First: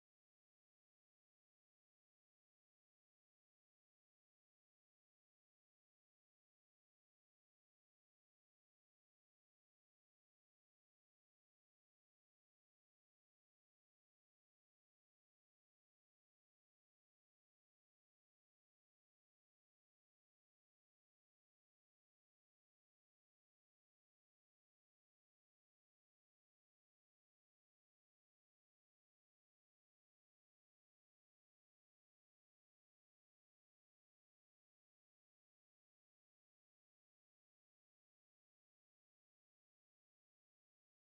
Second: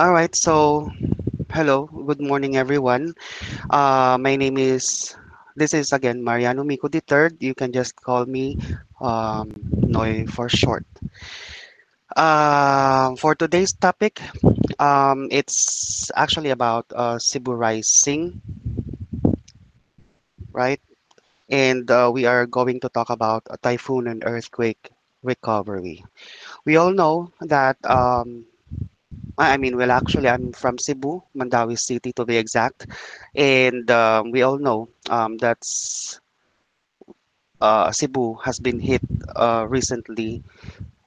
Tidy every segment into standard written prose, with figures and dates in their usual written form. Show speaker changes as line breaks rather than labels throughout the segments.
All right, so hello, good morning, everyone. Uh, my name is, this is again Mariano Mico the third. You can just call me Noy for short. For today's topic, it's actually about Cebu Rising, right? And we are going to talk about a typhoon and earthquake recovery. We all know that I mean, well, actually, I'm from Cebu, Mandawi City to be exact. And we all know that Cebu has been hit recently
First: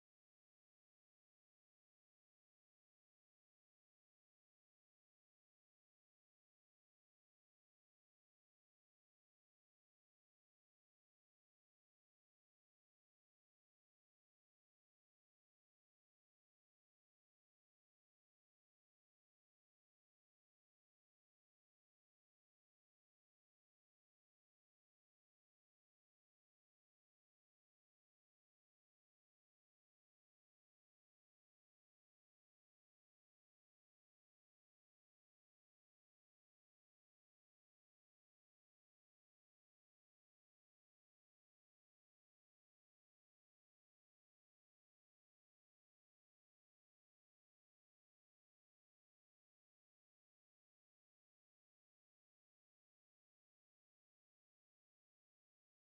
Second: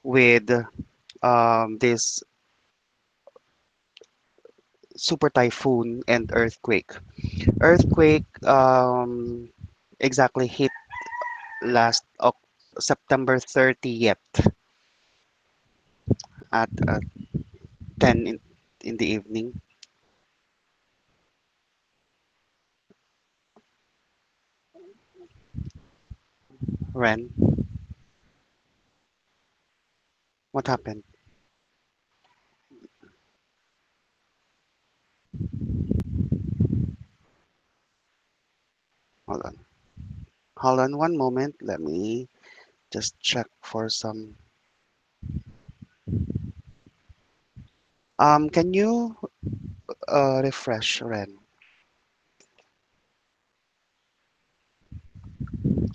with this super typhoon and earthquake. Earthquake exactly hit last Oc September 30th at 10 in the evening. Ren, what happened? Hold on. Hold on one moment. Let me just check for some. Can you refresh, Ren?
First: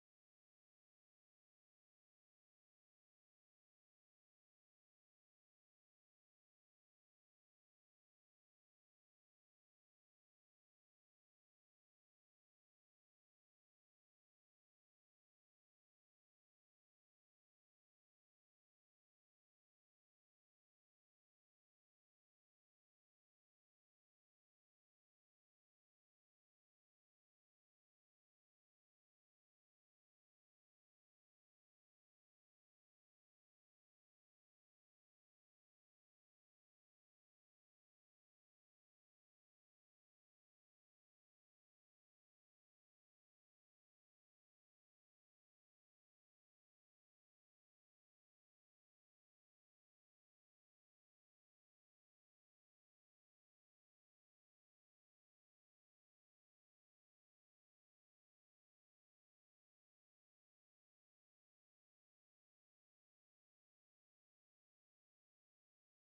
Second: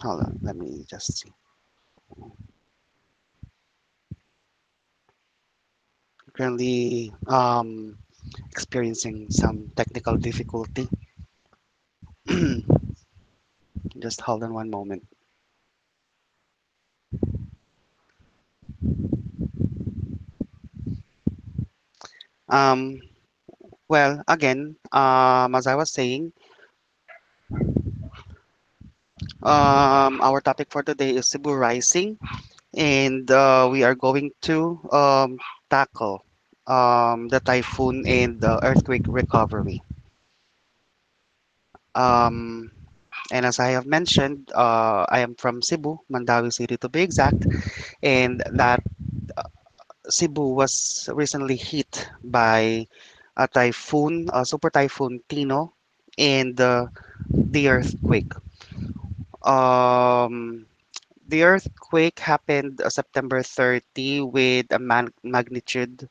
Hold on, let me just see. Currently experiencing some technical difficulty. Just hold on one moment. Um, well, again, as I was saying, our topic for today is Cebu Rising, and we are going to tackle the typhoon and the earthquake recovery. Um, And as I have mentioned, I am from Cebu, Mandawi City to be exact, and that Cebu was recently hit by a typhoon, a super typhoon Tino, and the earthquake. Um, the earthquake happened September 30 with a magnitude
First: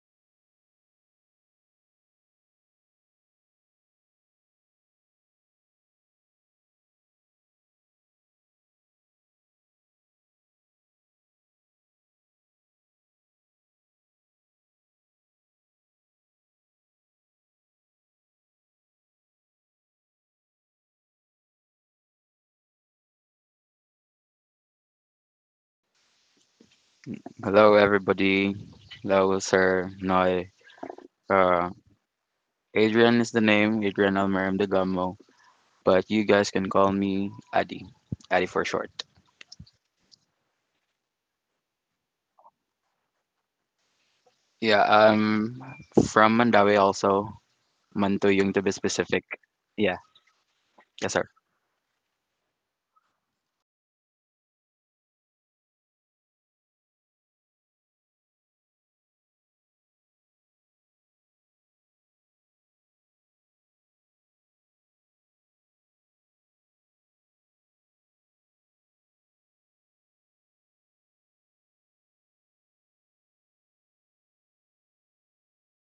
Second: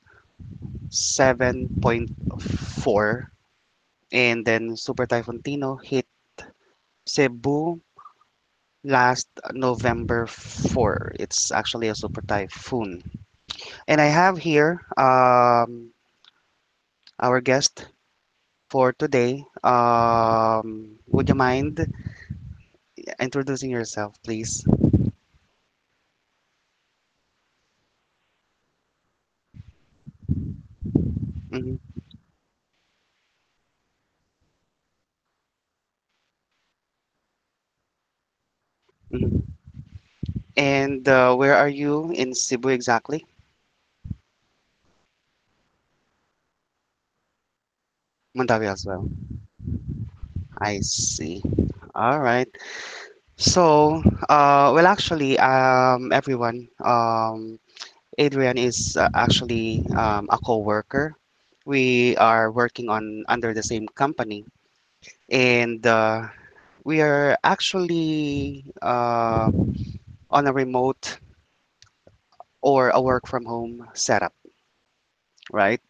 7.4, and then super typhoon Tino hit Cebu last November 4. It's actually a super typhoon. And I have here our guest for today. Would you mind introducing yourself, please?
Hello, everybody. Hello, Sir Noy. Uh,
Hmm.
Adrian is the name, Adrian Almerim de Gamo, but you guys can call me Adi, Adi for short.
Hmm. And where are you in Cebu exactly?
Yeah, I'm from Mandawi also, Mantuyung to
Mandawi
be
as well.
specific. Yeah,
I
yes, sir.
see. All right. So, well, actually, everyone, Adrian is actually a co-worker. We are working on under the same company, and we are actually on a remote or a work from home setup, right?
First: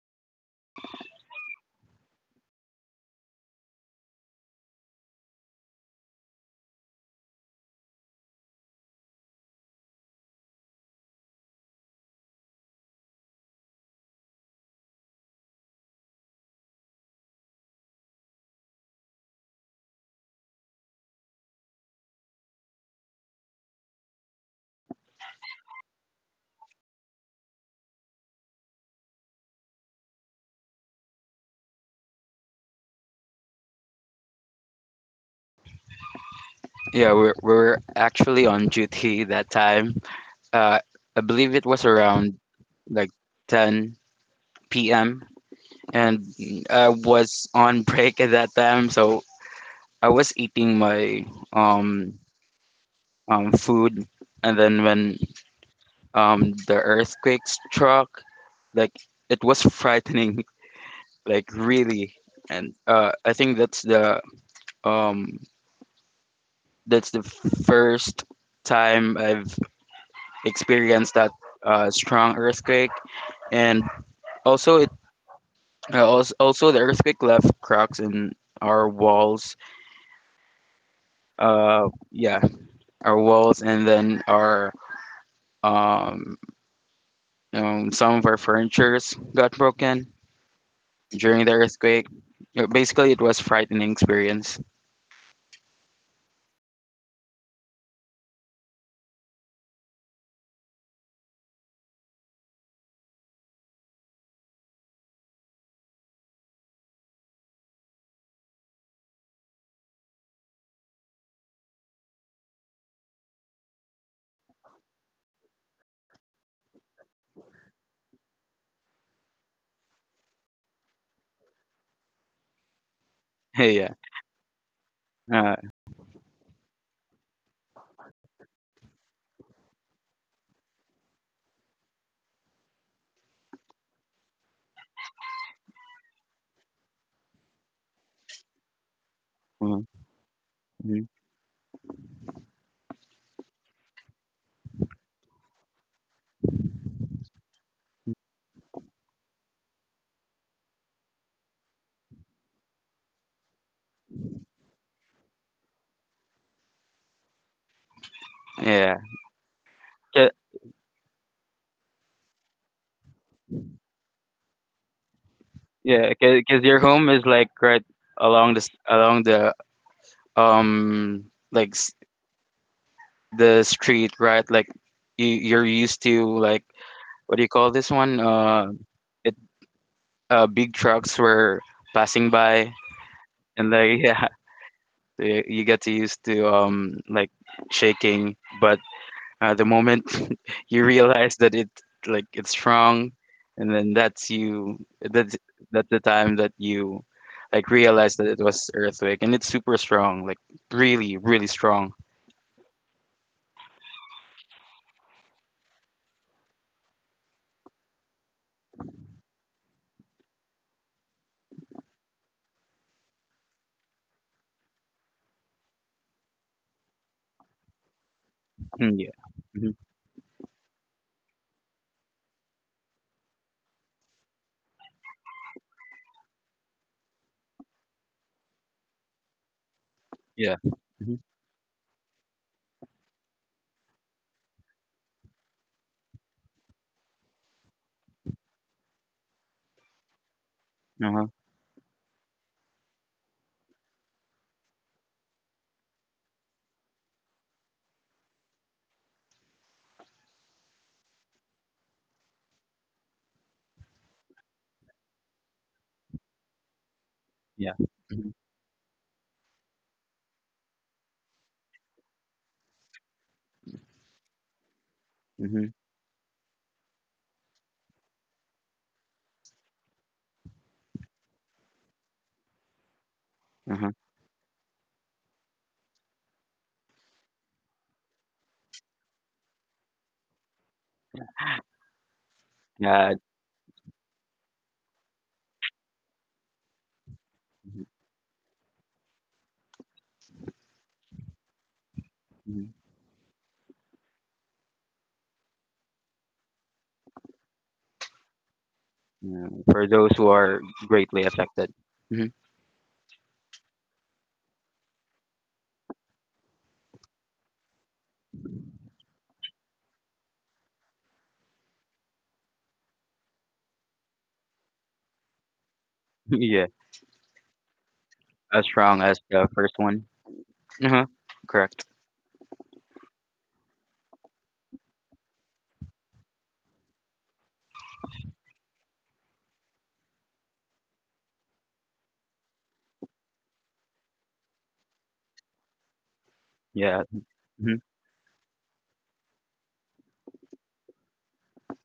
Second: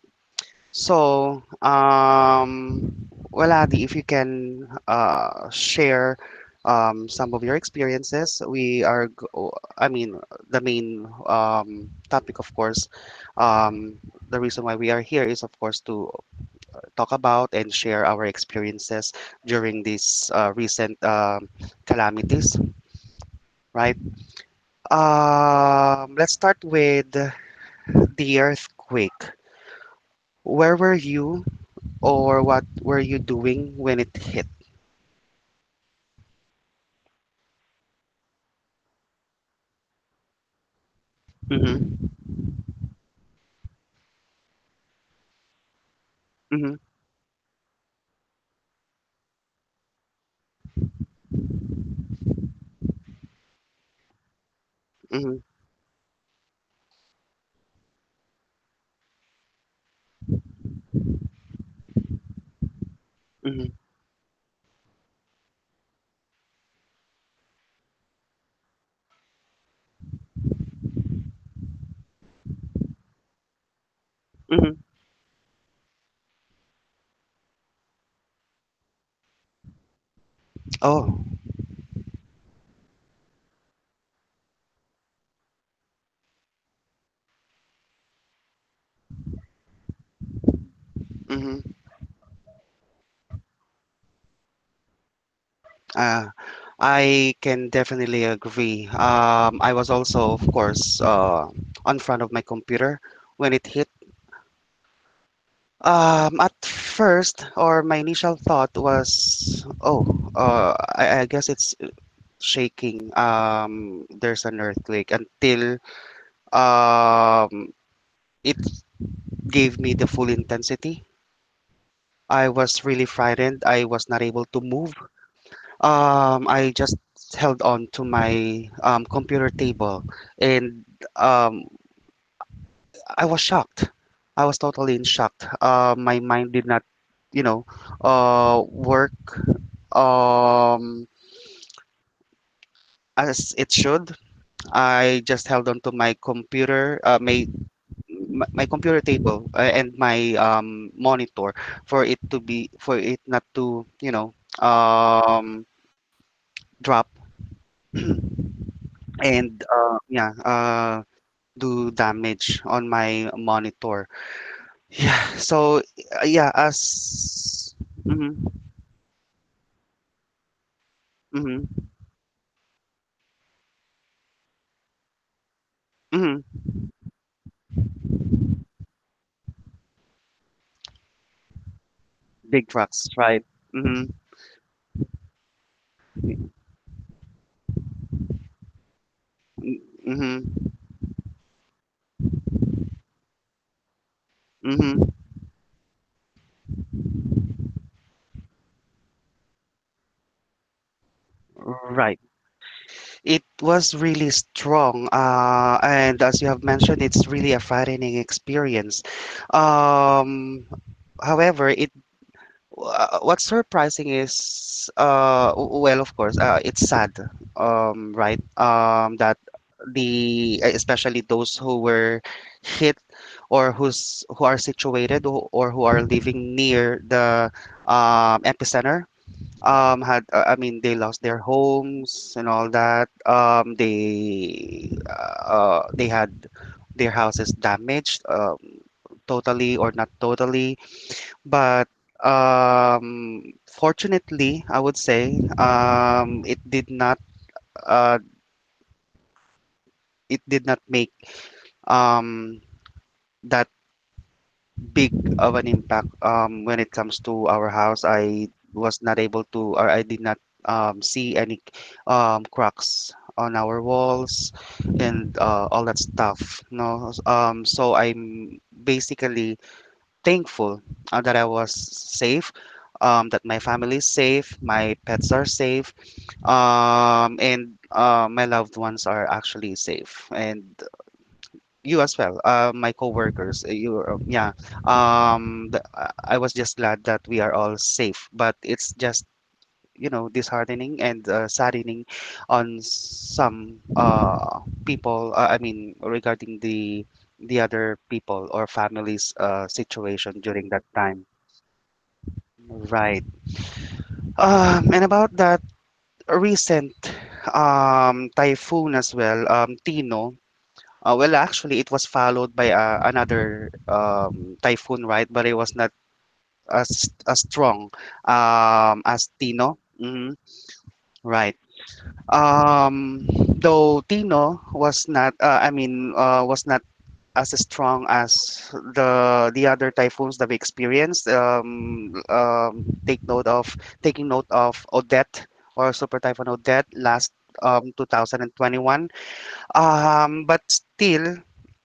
So, well, Adi, if you can share some of your experiences, we are, I mean, the main topic, of course, um, the reason why we are here is, of course, to talk about and share our experiences during these recent calamities, right? Let's start with the earthquake. Where were you, or what were you doing when it hit?
Yeah, we're actually on duty that time. Uh, I believe it was
Mm-hmm.
around like 10 p.m. And
Mm-hmm.
I was on break at that time, so I was eating my um food. And then when
Mm-hmm.
um, the earthquake struck, like it was frightening, like really. And I think
Mm-hmm.
that's um, the first time I've experienced that strong earthquake. And also,
Mm-hmm.
also the earthquake left cracks in our walls.
Oh.
Yeah, our walls, and then our um, some of our furnitures got broken during the
Mm-hmm.
earthquake. Basically, it was frightening experience.
Uh, I can definitely agree. I was also, of course, on front of my computer when it hit. At first, or my initial thought was, oh, I guess it's shaking. There's an earthquake until um, it gave me the full intensity. I was really frightened. I
Yeah.
was not able to move.
Uh,
I just held on to my computer table and um, I was shocked. I was totally in shock. My mind did not, you know, work
mm,
um,
mm.
as it should. I just held on to my computer, my computer table and my monitor for it to be for it not to um, drop
Yeah.
and yeah,
'Ca-
do damage on my monitor. Yeah, so
Yeah.
yeah,
Because your home is
as
like right
mm-hmm,
along the um
mm-hmm,
like the street, right? Like you're used
mm-hmm,
to like what do you call this one? It Big trucks were passing
big
by,
trucks, right?
and
Mm-hmm,
like yeah, you get to used to like shaking, but the moment
mm-hmm,
you realize that it like it's wrong, and then that's you.
mm-hmm,
That's that's the time that you like realize that it was earthquake, and it's super strong, like really, really strong.
right. It was really strong, and as you have mentioned, it's really a frightening experience. Um, however, it what's surprising is well, of course, it's sad right,
Mm, yeah.
that
Hmm.
especially those who were hit, or who are situated, or who are living near the epicenter had I
Yeah.
mean, they lost
Hmm.
their homes and all that they had their houses damaged, totally or not totally,
Uh-huh.
but um, fortunately, I would say uh, it did not make um, that big of an impact when it comes to our
Yeah.
house.
Hmm.
I was not able to, or I did not see any cracks on our walls and
Hmm.
all that stuff. No, so I'm basically thankful that I was safe, that my family
Uh-huh.
is safe, my pets are safe, and my loved ones are actually safe, and you as well, my
Yeah.
coworkers. You, yeah. The, I was just glad that we are all safe, but it's just disheartening and saddening
Hmm.
on some people. I mean, regarding the other people or families'
Yeah. For those who
situation
are
during that time.
greatly affected. Hmm.
Right. And about that recent typhoon as well, Tino. Well, actually, it was followed by another typhoon, right? But it was not
Yeah.
as strong
As strong as
as
the first
Tino.
one.
Mhm.
Uh-huh.
Right.
Correct.
Um, though Tino was not, I mean, was not as strong as the other typhoons that we experienced. Take note of Taking note of Odette, or Super Typhoon Odette,
Yeah.
last
Hmm.
2021. But still,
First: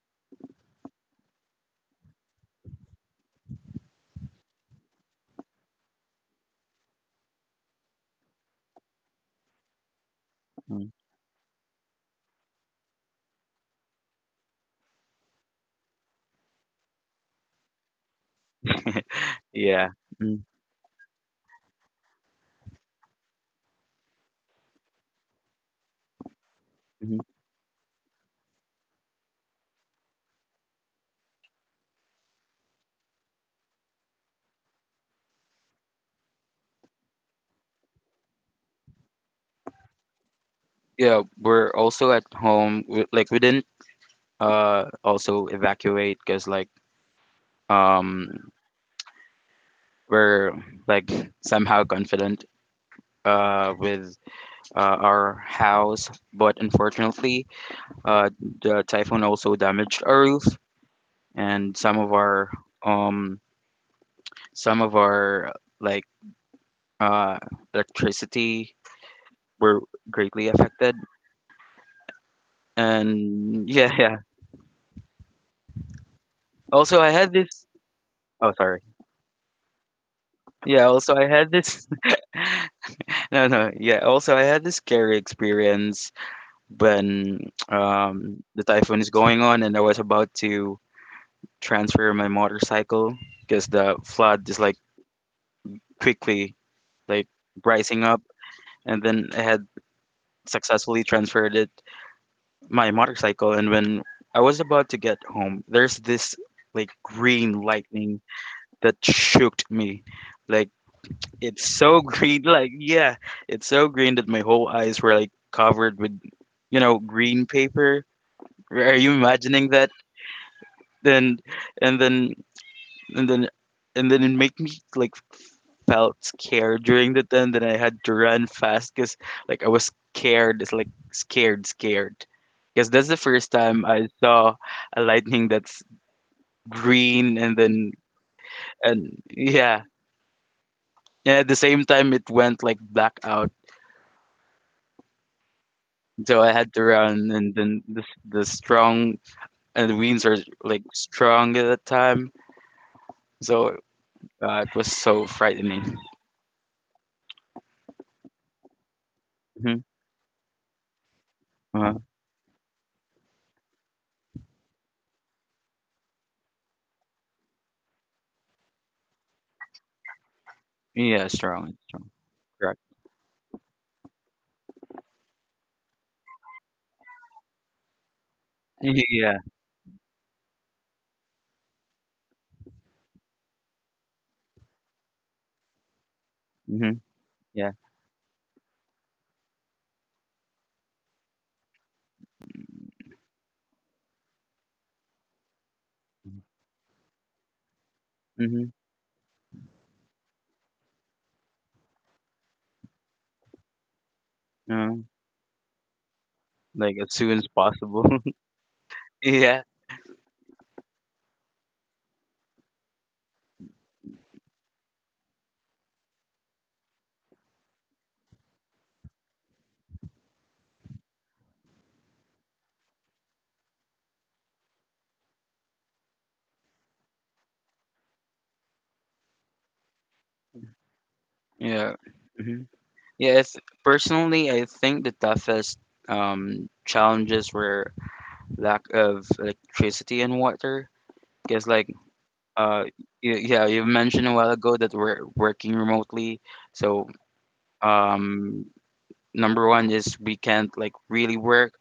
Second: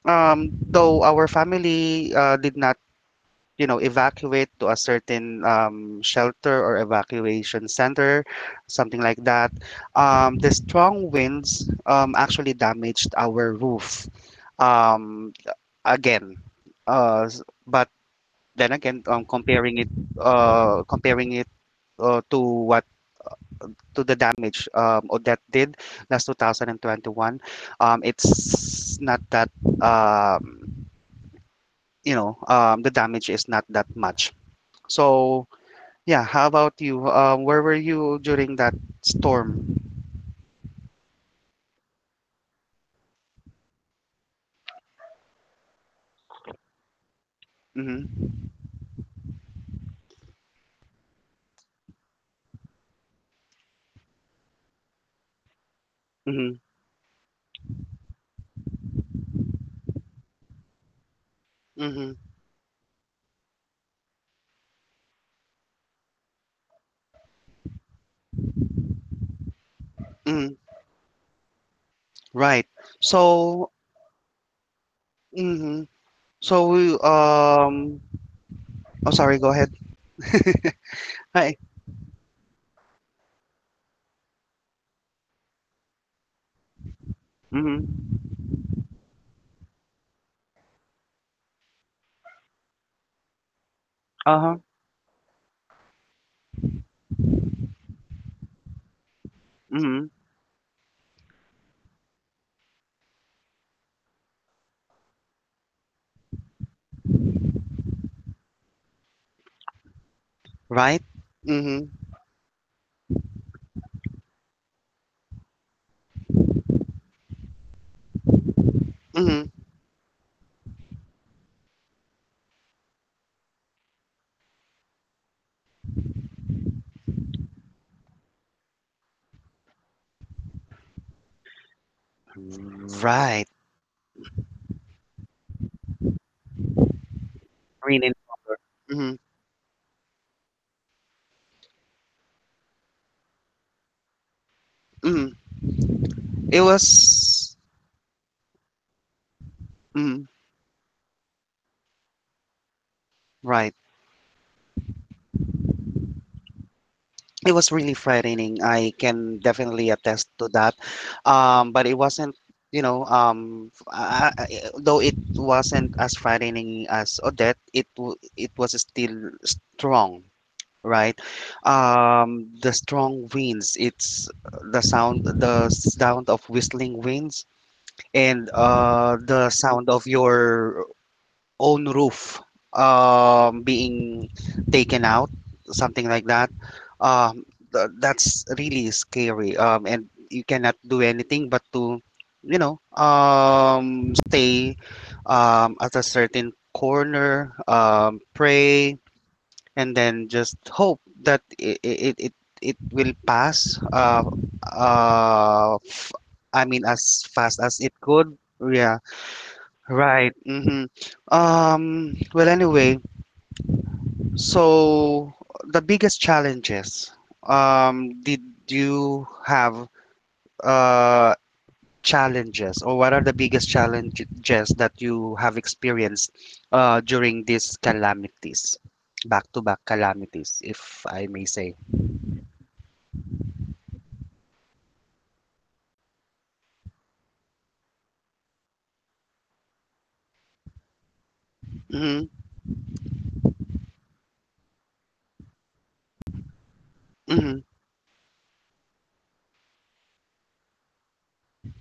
though our family did not evacuate to a certain shelter or evacuation center, something like that, the strong winds actually damaged our roof um, again. But then again,
Yeah. Mm-hmm.
comparing it to what, to the damage Odette did last 2021, it's not that um, the damage is not that much. So yeah, how about you? Where were you during that storm?
Yeah, we're also at home. We, like we didn't also evacuate because like
Mm-hmm.
um we're like somehow confident with our house,
Mm-hmm.
but unfortunately uh the typhoon also damaged our roof, and
Mm-hmm.
um some of our like uh electricity were greatly
Mm-hmm.
affected.
Right.
And
So
yeah, yeah.
mm-hmm. So we
Also, I had this. Oh, sorry.
oh, sorry, go ahead.
Yeah, also I had
Hi.
this. No, no, yeah. Also, I had this scary experience when
Mm-hmm.
um, the typhoon is going on, and I was about to transfer my motorcycle because the flood is
Uh-huh.
like quickly like rising up, and then I had
Mhm.
successfully transferred it, my motorcycle. And when I was about to get home, there's this like green lightning that shook me, like
Right?
It's
Mhm.
so green, like yeah, it's so green that my whole eyes were like covered with, green paper. Are you
Mhm.
imagining that? Then and then and then then it made me like felt scared during the time that I had to run fast because like I was scared. It's like scared, scared. Because that's the
Right.
first time I saw a lightning that's green, and then
Green in color. Mhm.
and yeah. And at the same time it went like black out,
Mhm.
so I
It
had to run, and
was.
then the strong and the
Mhm.
winds are like strong at that time, so
Right.
uh, it was so frightening.
It was really frightening. I can
Hmm.
definitely attest to that. But it
Uh,
wasn't, you know, though it wasn't as frightening as Odette, it was still strong, right?
yeah, strong, strong,
The
correct.
strong winds, it's the sound of whistling winds, and
Yeah.
the sound of your own roof being taken out, something like that.
Hmm.
Um,
Yeah.
that's really scary, and you cannot do anything but to, you know, stay at a certain corner,
Hmm.
pray, and then just hope that it will pass.
uh,
Uh, f- I mean,
like as
as
soon as
fast as it
possible.
could. Yeah.
Yeah.
Right. Hmm. Well, anyway, so the biggest challenges. Did you have uh, challenges, or what are the biggest challenges that you have experienced during these calamities, back-to-back calamities, if I may
Mm-hmm.
say?
Yeah. Hmm. Yes. Personally, I think the toughest challenges were lack of electricity and water, because like
Mm-hmm.
Uh, yeah, you mentioned a while ago that we're working remotely. So,
Mm-hmm.
um, number one is we can't like really work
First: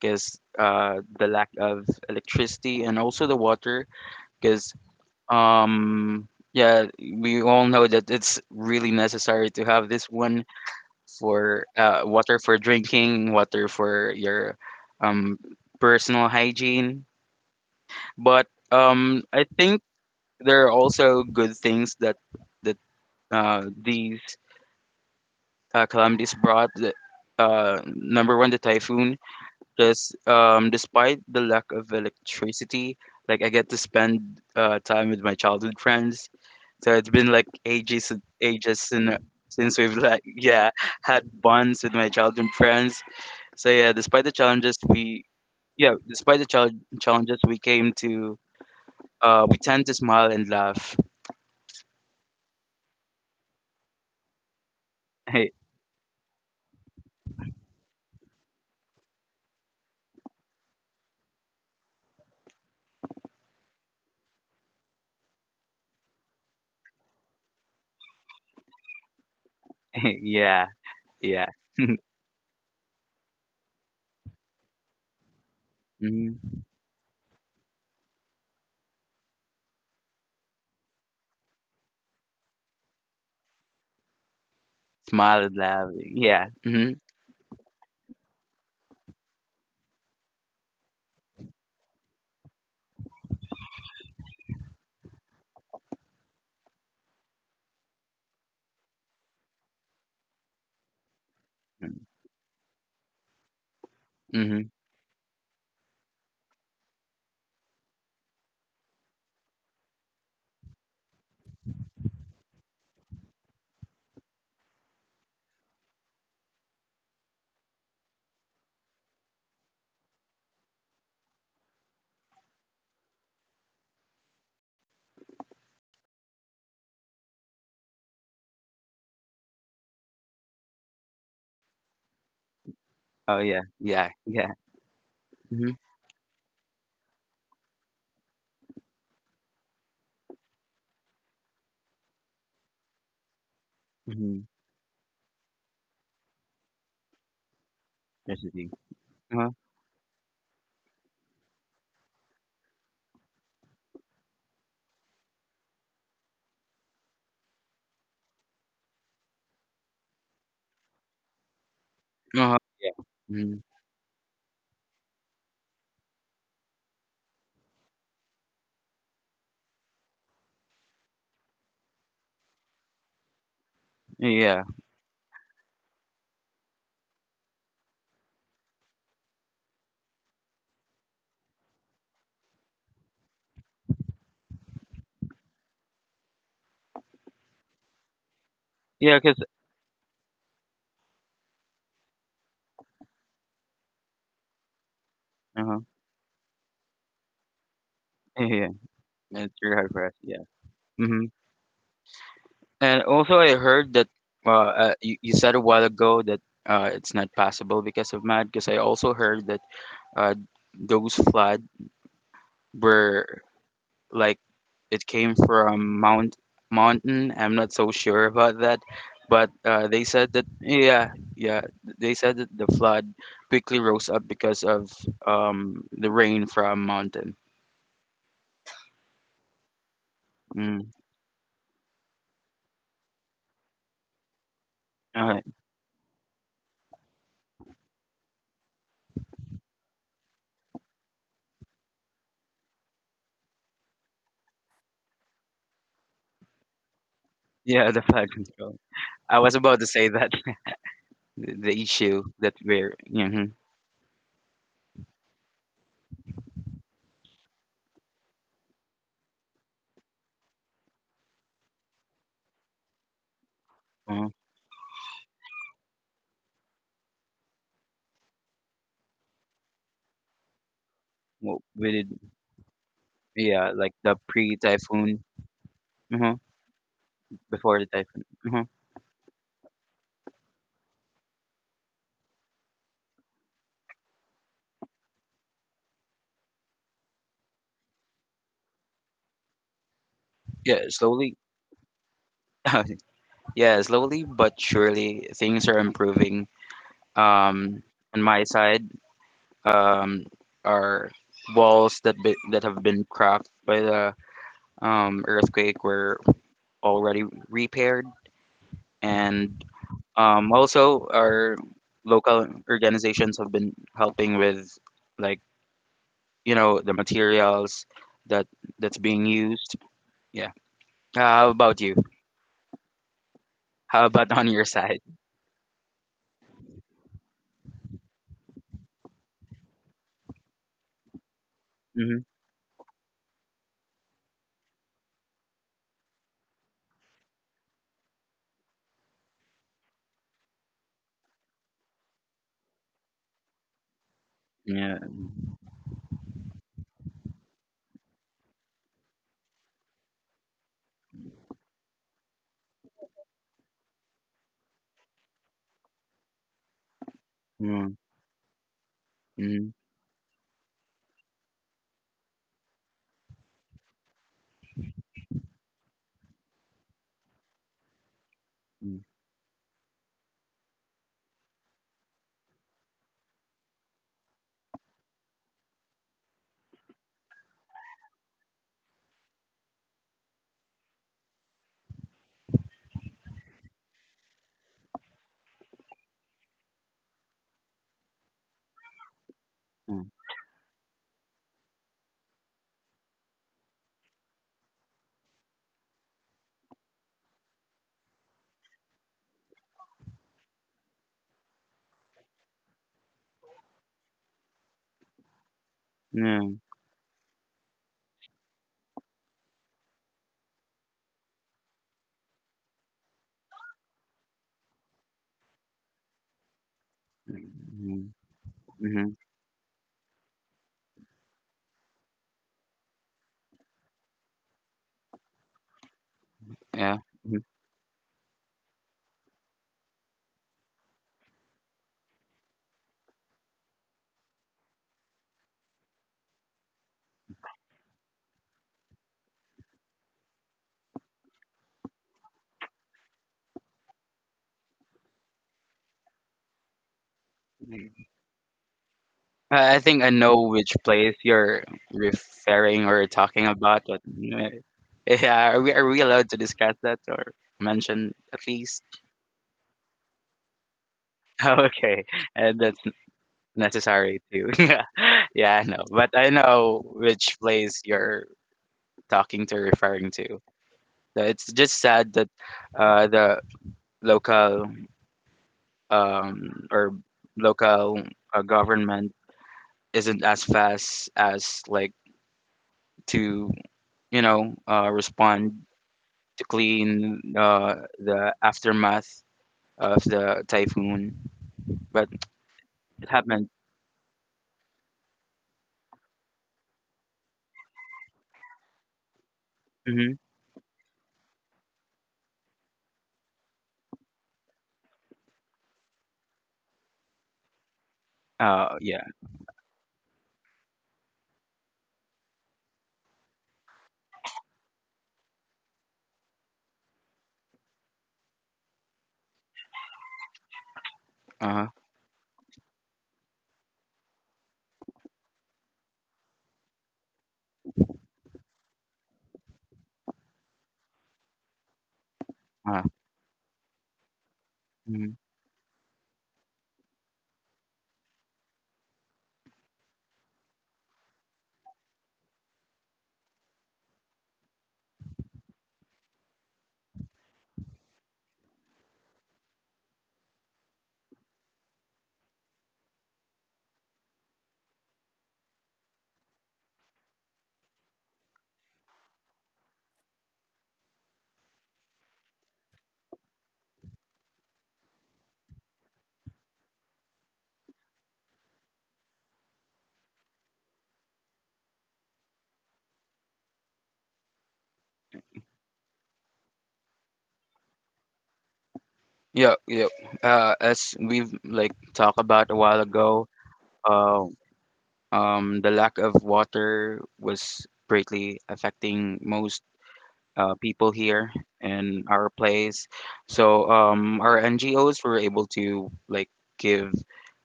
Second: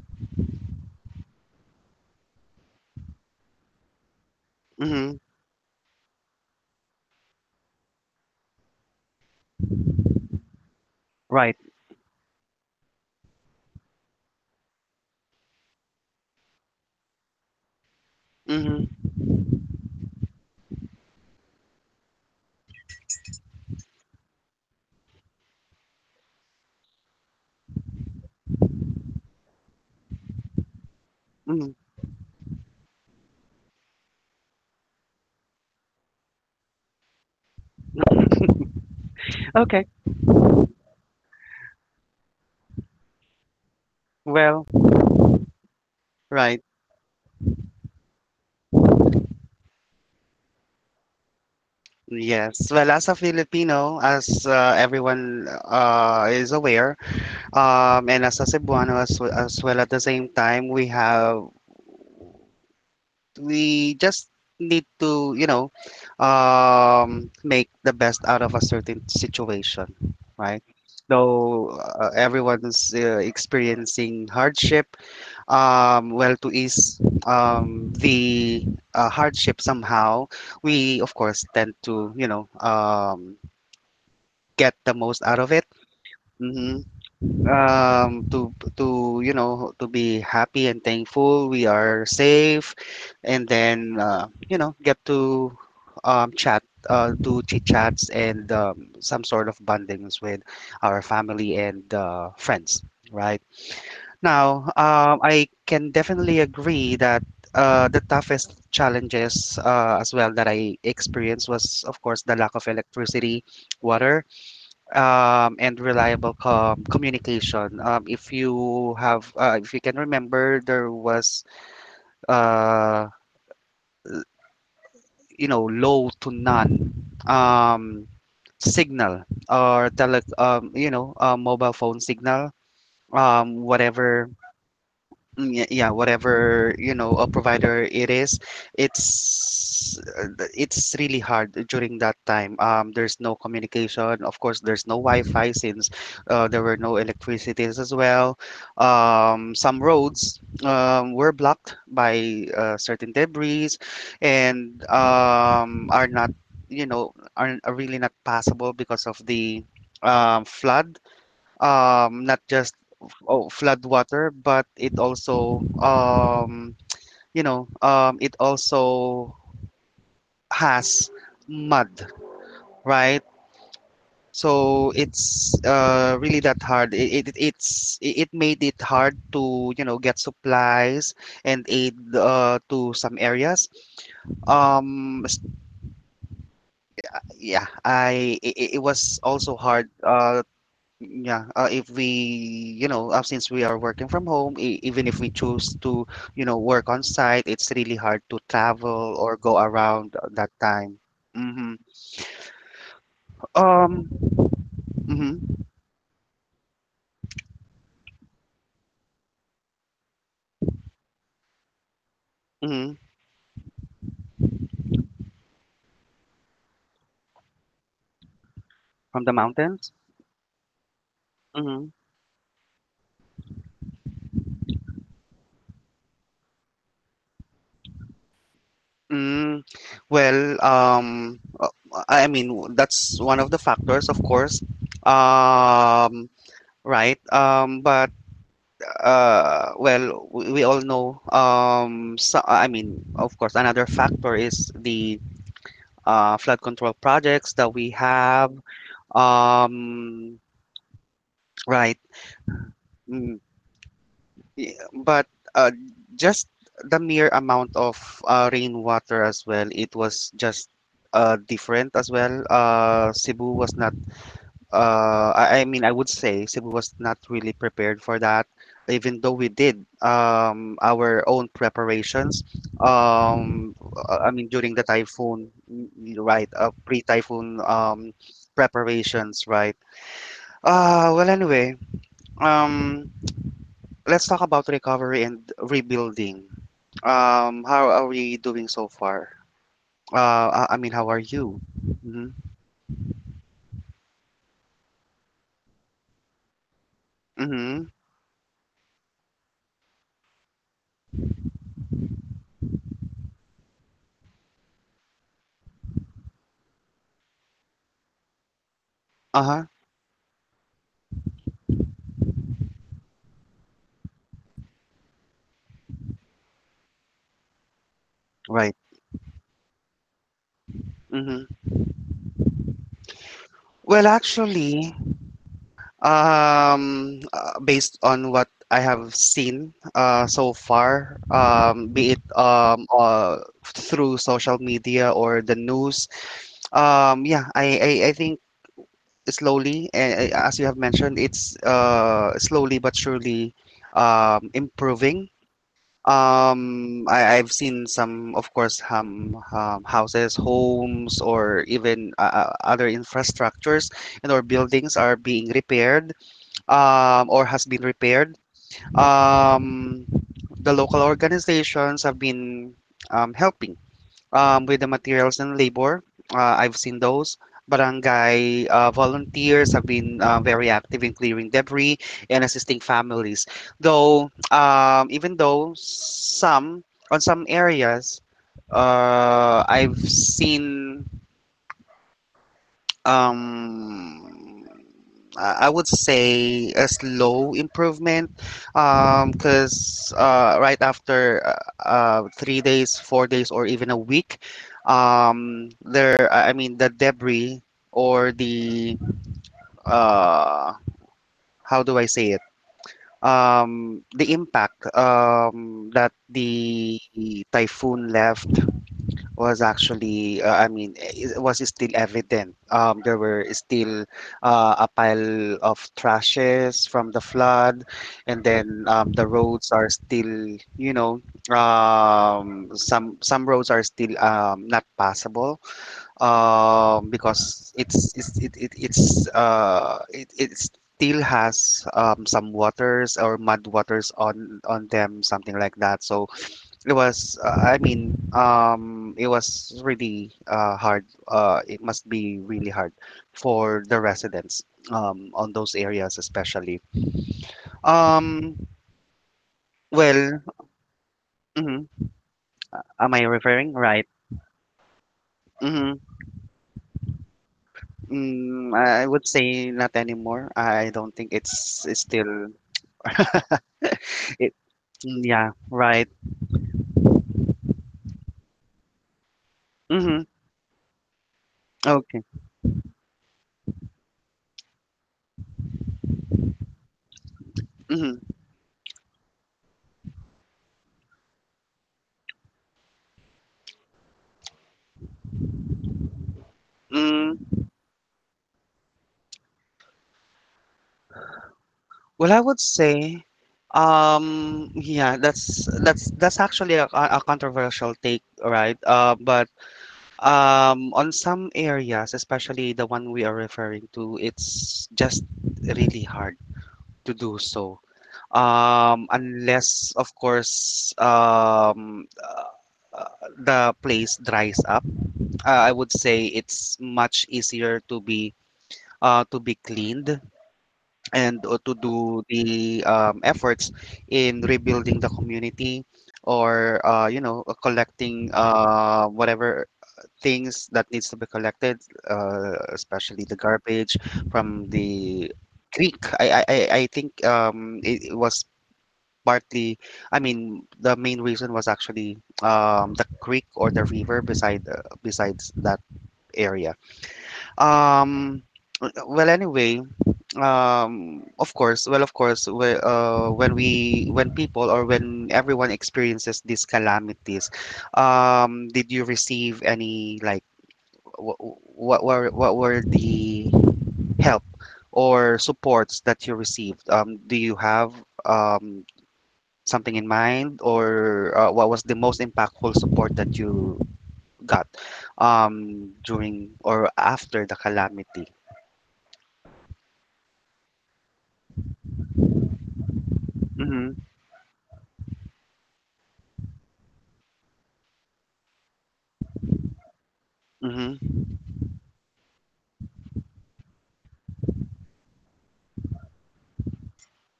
because the lack of electricity and also the water. Because
Mm-hmm.
um, yeah, we all know that it's really necessary to have this one
Right.
for water for drinking, water for your um, personal hygiene. But
Mm-hmm.
I think there are also good things that that these calamities brought. Number one, the typhoon. Just despite the lack
Mm-hmm.
of electricity, like I get to spend time with my childhood friends. So it's been like ages, ages since
Okay.
we've like yeah had bonds with my childhood friends. So yeah, despite the
Well.
challenges we yeah despite the
Right.
chal- challenges we came to, we tend to smile and laugh.
Yes. Well, as a Filipino, as everyone is aware, and as a Cebuano as, as well at the same time, we just need to, you know, make the best out of a certain situation,
Yeah,
right?
yeah.
Though everyone's experiencing hardship, well, to ease the hardship somehow, we of course tend to, you know, get the most out of
Smiled,
it.
laughing. Yeah.
Hmm.
Mhm.
To you know to be happy and thankful we are safe, and then get to chat, do chit chats and some sort of bondings with our family and
Mm,
friends. Right now,
mhm.
I can definitely agree that the toughest challenges as well that I experienced was, of course, the lack of electricity, water, and reliable communication. If you have, if you can remember, there was, uh, you know, low to none um, signal or tele, mobile phone signal,
Oh, yeah. Yeah.
whatever.
Yeah.
Mm, yeah,
Mhm.
yeah, whatever, you know, a provider it is, it's it's really hard during that time. There's no communication. Of
Mhm.
course, there's no Wi-Fi since there were no electricities as well.
That's the thing. Uh-huh.
Some roads were blocked by certain debris and are not, you know, are really not passable because of the flood, not
Uh-huh.
just
Yeah.
oh,
Mhm.
flood water, but it also, it also has mud, right?
Yeah.
So it's really that hard. It made it hard to get supplies and aid to some areas. Um, s- yeah, it
because
was
'cause
also hard. Yeah, if we, you know, since we are working from home, e even if we choose
uh-huh.
to, you know, work on site, it's really hard to
Yeah.
travel or
Yeah. It's
go
very hard for us.
around
Yeah.
that time.
Mhm.
Mm-hmm.
And also, I heard that
Um,
uh, you
mm-hmm.
said a while ago that it's not possible because of mud. Because I also heard that uh those flood
Mm-hmm.
were like it came from Mountain. I'm not so sure about that,
From the
but
mountains?
they said that yeah, yeah,
Mm-hmm.
they said that the flood quickly rose up because of the rain from mountain.
Mm, well,
Mm.
I mean, that's one of the factors, of course.
Uh,
Um, right. But well, we all know. So, I mean, of course, another factor is the flood control projects that we
yeah, the flood
have.
control. I was about to say that
Um,
the
right.
issue that we're
Mm,
mm-hmm,
y- But uh, just the mere amount of rainwater as well, it was just different as well. Cebu was not
uh
I mean, I would say Cebu was not really prepared for that, even though we did our own
well, we did,
preparations.
yeah
Um,
like the
I mean,
pre
during the
typhoon
typhoon, you
uh
right? Pre-typhoon
before the typhoon. uh
preparations, right? Well, anyway, um, let's talk about recovery and rebuilding. How are we doing so far? I
yeah
mean, how are
Slowly.
you? Mm-hmm.
Yeah, slowly but surely, things are improving. Um,
Mm-hmm.
on my side, um, are walls that have been cracked by the earthquake, were already repaired, and
Uh-huh.
also our local organizations have been helping with like the materials that
Right.
that's being used. Yeah. How
Mm-hmm.
about you? How
Well,
about on your
actually,
side?
Based on what I have seen so far, be
Mm-hmm.
it through social media or the news, yeah, I think slowly, as you have mentioned, it's slowly but surely
Yeah.
improving. I've seen some, of course, houses, homes, or even other infrastructures and or buildings are being repaired, or has been
Mm-hmm.
repaired.
Mm-hmm.
Um, the local organizations have been helping with the materials and labor. I've seen those. Barangay volunteers have been very active in clearing debris and assisting families. Though, even though some, on some areas, I've seen, um I would say, a slow improvement, because right after, 3 days, 4 days, or even a week. Um there I mean the debris, or the, uh how do I say it, the impact that
Mm-hmm. Mm-hmm. Yeah.
the typhoon left was actually, I mean, it was still evident. There were still a pile of trashes from the flood,
Mm-hmm.
and then
Mm-hmm.
the roads are still, you know, some roads are still not passable,
Yeah.
because it's it, it, it's still has some waters or mud waters on them, something like that. So it was, I mean, it was really hard. It must be really hard for the residents on those areas especially.
Mm-hmm.
um
I think I know
well,
which place you're
mhm.
referring or
Am I
talking
referring
about, but
right?
uh, yeah, are we are
Hmm.
we allowed to discuss that or mention at
mm,
least?
i would say not anymore. I don't think it's
Okay,
still.
and that's necessary too.
It
Yeah,
yeah,
yeah, I know,
right.
but I know which place you're talking to, referring
Hmm.
to. So it's just sad
Okay.
that the local um, or local
Hmm.
uh, government isn't as fast as like to respond to clean
Mm.
the aftermath of the typhoon, but
Well, I would
it
say,
happened.
yeah, that's actually a controversial take, right? But
Hmm.
on some areas, especially the one we are referring to, it's just really hard to do so.
Yeah.
Unless, of course, uh, the place dries up. I would say it's much easier to be, to be cleaned, and
Uh-huh.
to do the efforts in rebuilding the community, or collecting whatever things that needs to be collected,
Uh-huh.
especially the garbage from
Hmm.
the creek. I think it was partly, I mean, the main reason was actually the creek or the river beside, besides that area. um well, anyway, of course, well, of course, when we, when people or when everyone experiences these calamities, did you receive any, like, what were the help or supports that you received? Do you have um something in mind, or what was the most impactful support that you got during or after the calamity?
Yeah. Yeah. As we've like talked about a while ago,
Mm-hmm.
uh, the lack of water was greatly affecting most people
Mm-hmm.
here in our place. So our NGOs were able to like give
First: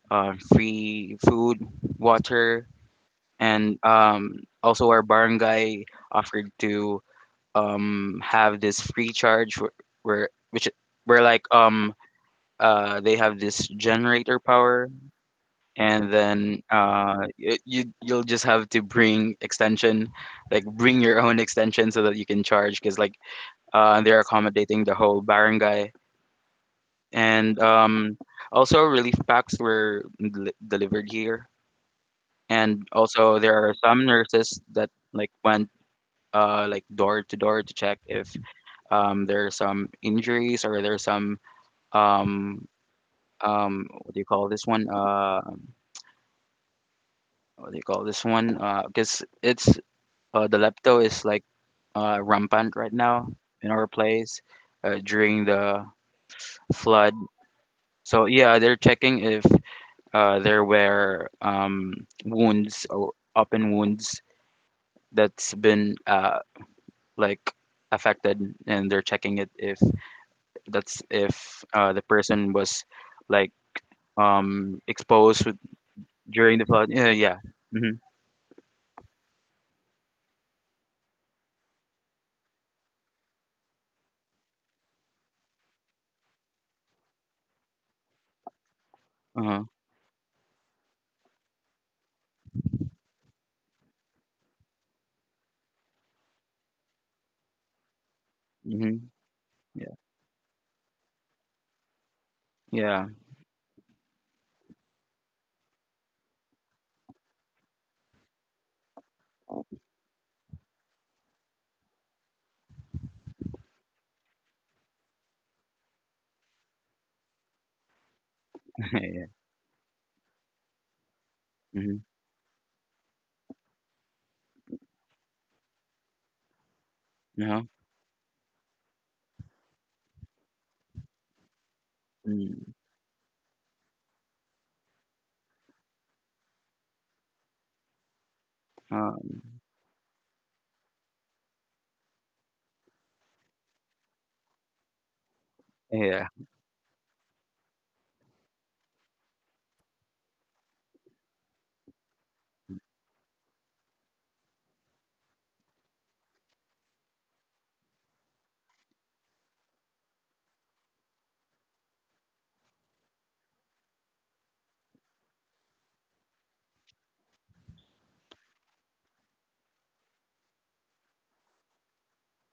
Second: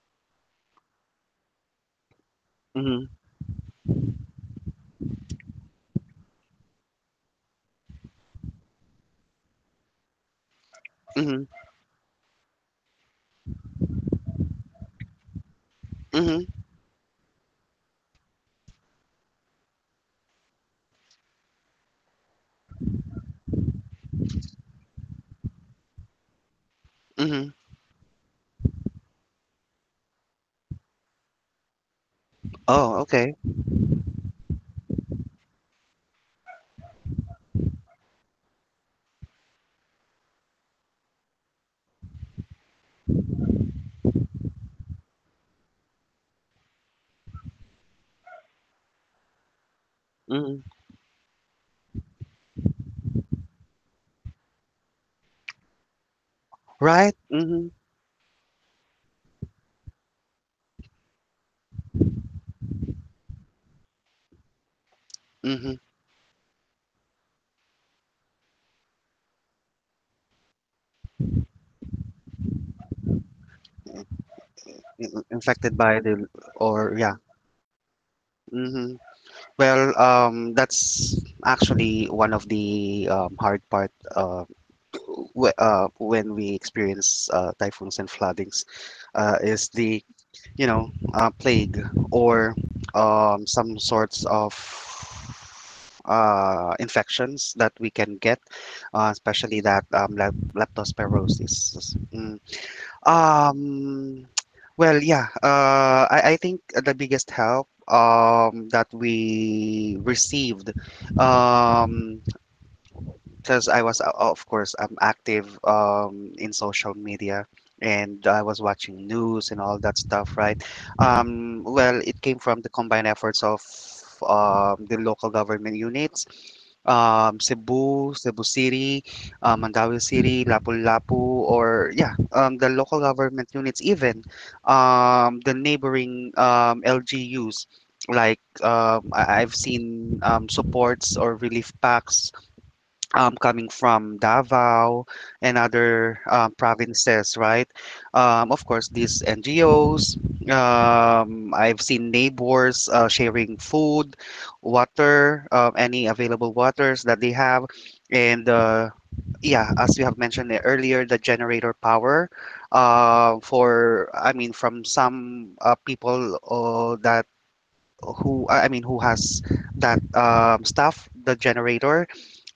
free food, water,
Mm-hmm.
and also our barangay offered to have this free charge where which where
Mm-hmm.
like um uh, they have this generator power, and
Mm-hmm.
then you'll just have to bring extension, like bring your own extension so that you can charge, because like they're accommodating the whole barangay.
Mm-hmm.
And also relief packs were delivered here, and
Oh, okay.
also there are some nurses that like went like door to door to check if there are some injuries or there's some um, what do you call this one? What do you call this one? Because it's the
Mhm.
lepto is like rampant right now in our place during the flood.
Right? Mhm.
So yeah, they're checking if there were wounds or open wounds that's
Mhm.
been like affected, and they're checking it if the person was like exposed with,
Infected by the,
during the flood.
or
Yeah,
yeah.
yeah. Mhm.
Mhm. Well, that's actually one of the hard part, when we experience typhoons and floodings,
Uh-huh.
is the, plague, or some sorts of infections that we can get,
Mhm.
especially that
Yeah.
leptospirosis. Mm.
Yeah.
Um, well, yeah, I think the biggest help that we received, um, because of course, I'm active in social media, and I was watching
Yeah.
news and all that stuff, right? Well,
Mhm.
it came from the combined efforts of the local government units,
Uh-huh.
Cebu, Cebu City, Mandawi City, Lapu-Lapu, or yeah, the
Mm.
local government units, even the neighboring LGUs. Like,
Um,
I've seen supports or relief packs coming from Davao and other
yeah.
provinces, right? Of course, these NGOs, I've seen neighbors sharing food, water, any available waters that they have. And yeah, as you have mentioned earlier, the generator power, I mean, from some people that who, I mean, who has that stuff, the generator.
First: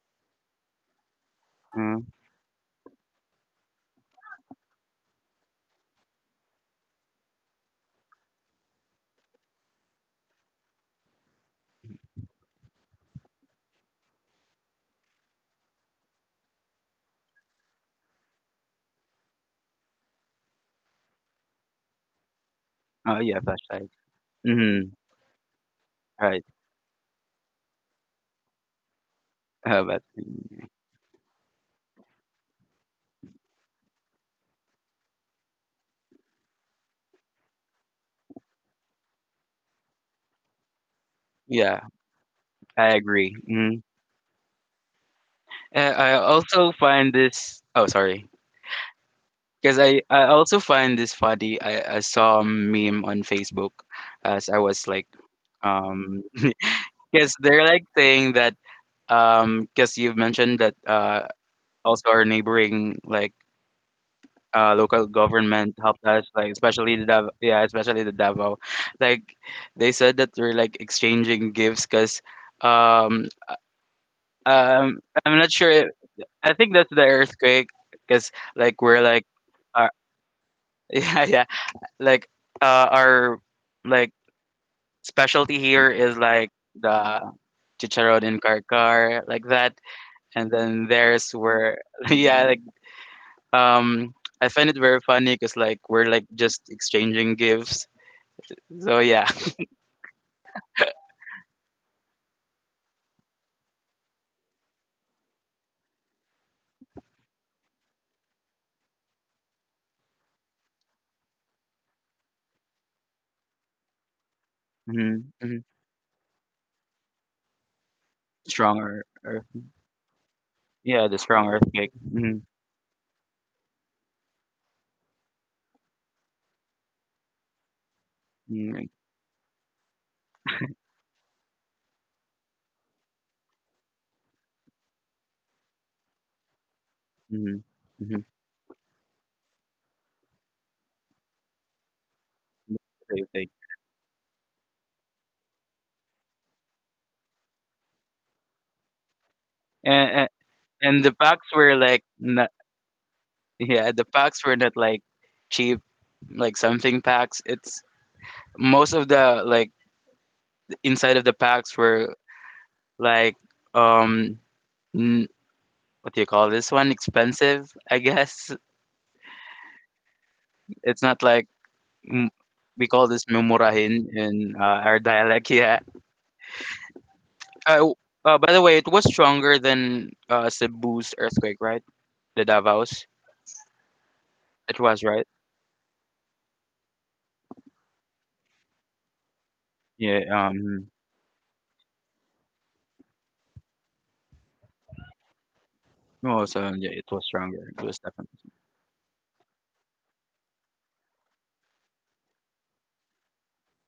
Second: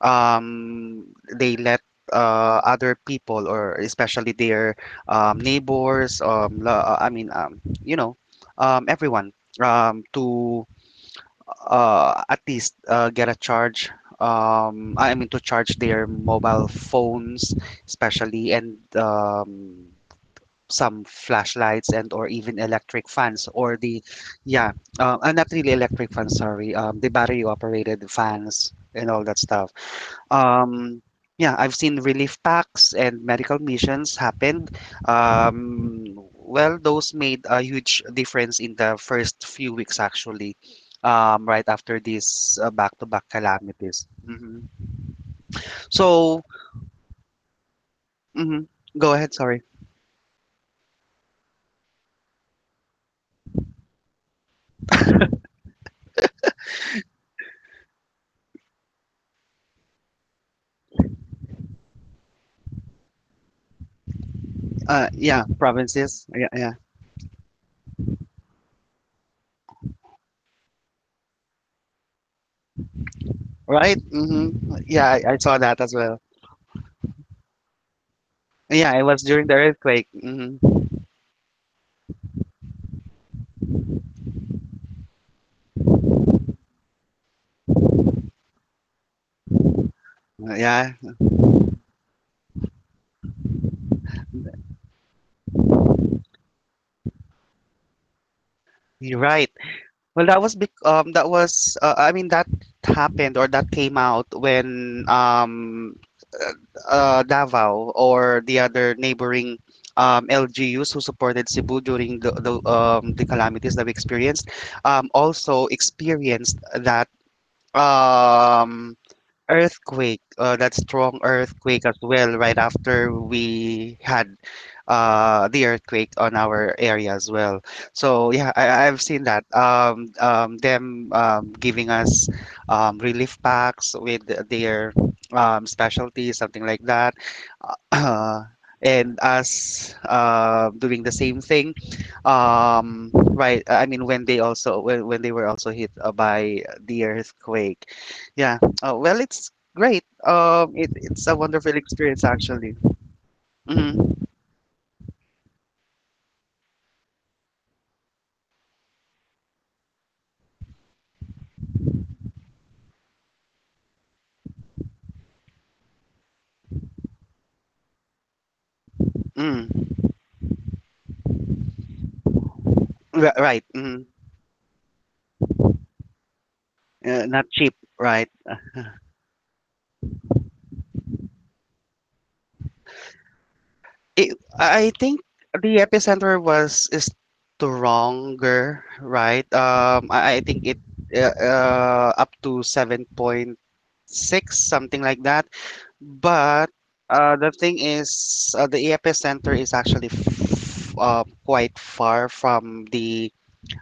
Um, they let
Uh,
other people, or especially their neighbors, I mean, everyone, to at least get a charge. I mean, to charge their mobile phones especially, and some flashlights, and or even electric
yeah,
fans, or
flashlight.
the yeah.
Mhm.
Not really electric fans,
Right.
sorry. The battery operated fans and all that stuff.
But
um yeah, I've seen relief packs and medical missions happen. um well, those made a huge difference in the first few weeks actually, right
yeah,
after these
I
back-to-back
agree. Mhm.
calamities. Hmm.
I
So,
also find this. Oh, sorry.
mhm. Go ahead, sorry.
Because I also find this funny. I saw a meme on Facebook as I was like um because they're like saying that because you've mentioned that also our neighboring like local
Yeah,
government helped us,
provinces,
like
yeah, yeah.
especially the Davao. Like they said that we're like exchanging gifts because um,
Right? Mm-hmm.
um,
Yeah, I,
I'm
I
not
saw
sure.
that
If,
as well.
I think that's the earthquake because like we're
Yeah, it was during the
uh,
earthquake. Hmm.
yeah yeah like our like specialty here is like the chicharron in karkar like that, and then
Yeah,
theirs were yeah. Um, I find it very funny because like we're like just exchanging gifts. So
you're
yeah.
right. Well, that was that was, I mean, that happened, or that came out, when uh, Davao or the other neighboring LGUs who supported Cebu during the calamities that we experienced
Mm-hmm. Hmm.
also experienced that um
stronger, earth.
earthquake, that
Yeah, the
strong
strong earthquake.
earthquake as
Mm-hmm,
well, right after we had the earthquake on our area as well. So yeah,
mm-hmm,
I've seen that. Them giving us relief packs with their specialty, something like that.
mm-hmm. Mm.
Uh, and us doing the same thing, right, I mean, when they also, when they were also hit by the earthquake. Yeah. Oh, well, it's great.
And, and and the
It's a
packs were
wonderful
like
experience,
not,
actually.
yeah, the
Mm,
packs were not like cheap, like something packs. It's most of the like inside of the packs were like um n- what do you call this one? Expensive, I guess.
mm,
It's not like m- we call this
right.
memurahin in our dialect. Yeah.
Not
Uh,
cheap,
w-
right?
uh, by the way, it was stronger than Cebu's earthquake, right? The Davos. It
I
was
think
right.
the epicenter was stronger, right?
Yeah.
I think it up to 7.6, something like that.
No, so
But
yeah, it was
the
stronger. It
thing
was definitely.
is, the epicenter is actually quite far from the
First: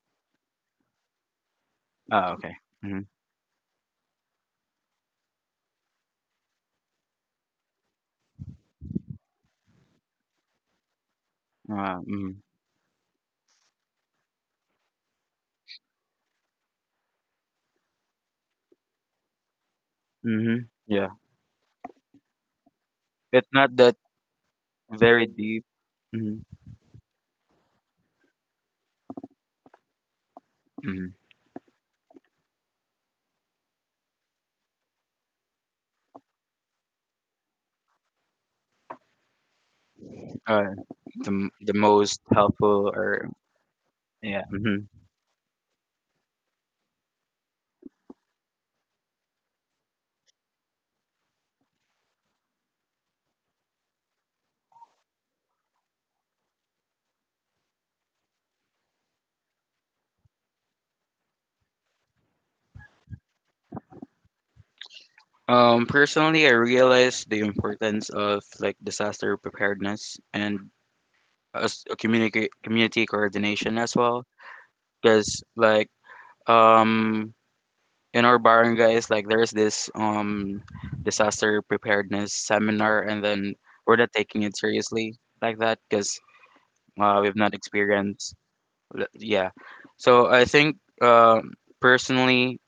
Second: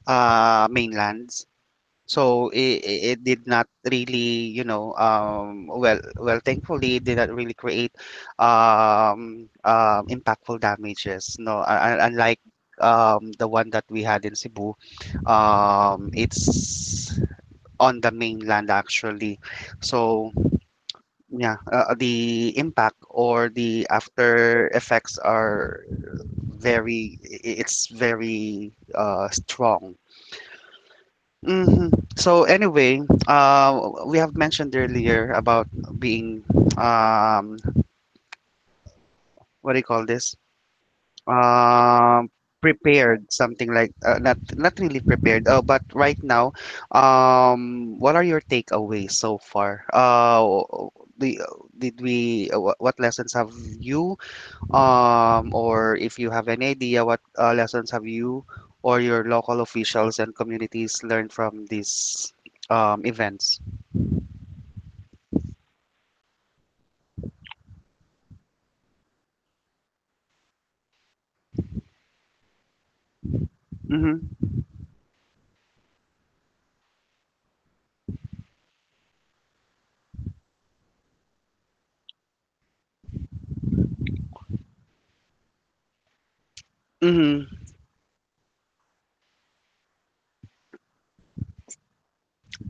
mainland.
Ah,
So
okay. Mm-hmm.
it did not really, well, well, thankfully, it did not really create impactful damages. No,
Uh, mm-hmm.
unlike the one that we had in Cebu, it's on the mainland actually. So
Mm-hmm. Yeah.
yeah, the impact or
It's not
the
that
after effects
very deep.
are
Mm-hmm.
it's very strong.
Mm-hmm.
Hmm. So anyway, we have mentioned earlier about being, um, what do you call this?
Uh, the most
Um,
helpful
Prepared,
or
something like, not
yeah.
not
Mm-hmm.
really prepared. But right now, what are your takeaways so far? The, did we wh- What lessons have you, or if you have any idea what lessons have you or your local officials and communities learned from these events?
Personally, I realized the importance of like disaster preparedness and as a community coordination as well,
Mm-hmm.
because like um in our barangays, like there's this disaster preparedness seminar, and then we're not taking it seriously like that, because we've
Mm-hmm.
not experienced yeah. So I think um personally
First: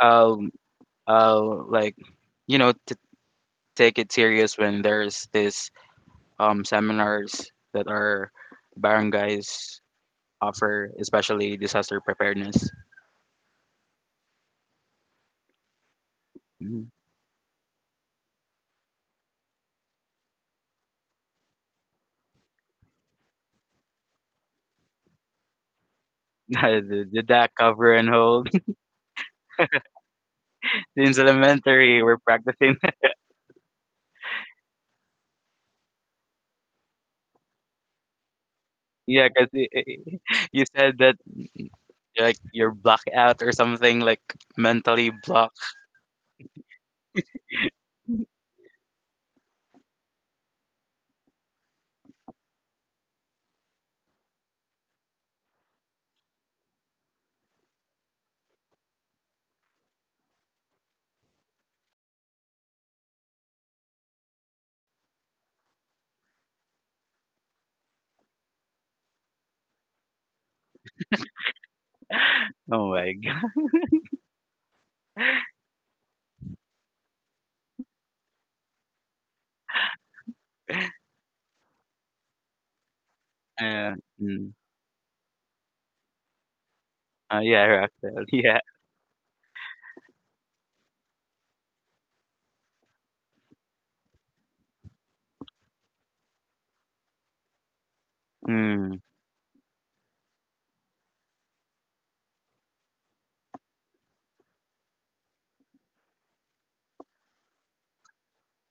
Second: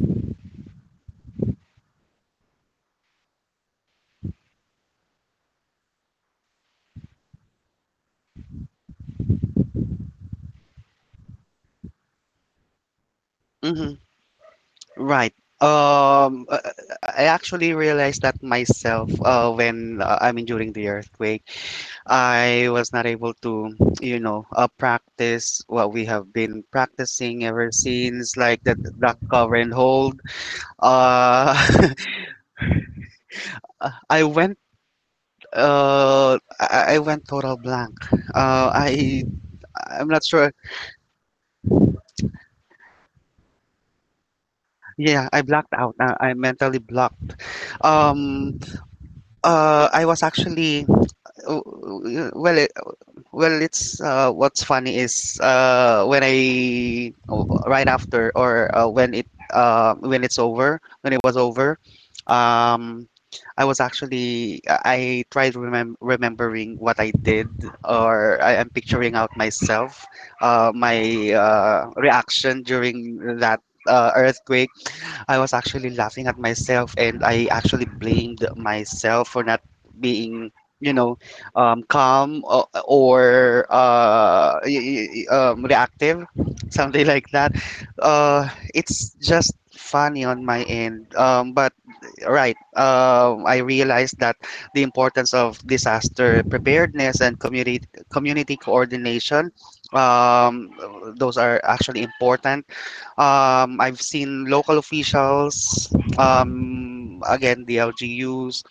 i'll I'll like to take it serious when there's this seminars that are barangays offer, especially disaster preparedness.
Mm-hmm. Right. Um, uh, uh,
Mhm.
I actually realized that myself when, I mean, during the earthquake, I was not able to, practice what we have been
the did
practicing
that
ever
cover and
since,
hold?
like the duck cover and hold.
Since
Uh,
elementary, we're practicing.
I went. I went total blank. Uh, I
Yeah, because
I'm not sure.
you said that like you're blocked out or something, like mentally
Yeah, I
blocked.
blacked out. I mentally blocked. Um, I was actually, well well it's, what's funny is, when I, right after, or when it, when it's over, when it was over, um, I tried remembering what I did, or I am picturing out myself, my reaction
Oh my
during
god.
that earthquake. I was actually laughing at myself, and I actually blamed myself for not being, you know, calm, or, or
Uh, mm.
uh, y- y- um, reactive, something like that.
Yeah, Roxel.
Uh,
Yeah.
it's just funny on my end. But right, I realized that the importance of disaster preparedness and community
Mm,
coordination. Um, those are actually important. I've seen local officials, again the LGUs,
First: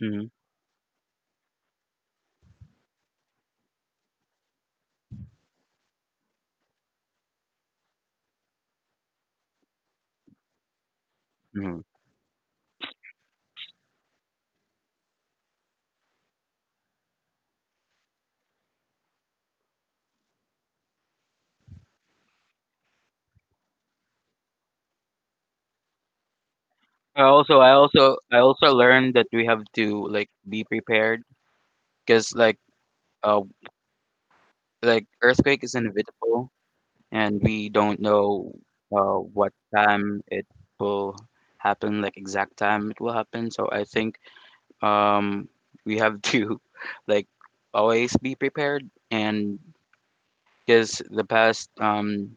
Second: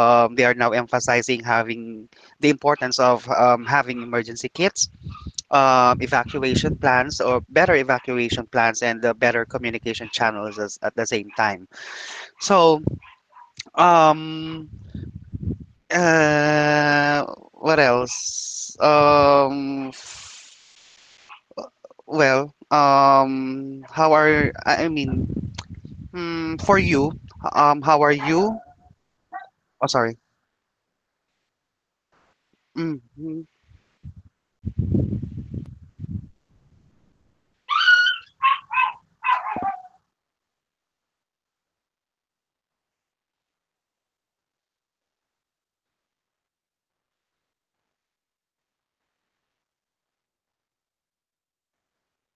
mm,
they are now emphasizing having the importance of, having emergency kits, evacuation plans, or better evacuation plans, and the better communication channels at the same time.
mm.
So, um, uh, what else? Well, how are I mean, for you,
I also, I
how are
also, I
you?
also learned that we have
Oh,
to
sorry.
like be prepared because uh
Mm-hmm.
like earthquake is inevitable and we don't know what time it will happen, like exact time it will happen. So I think um, we have to like always be prepared, and because the past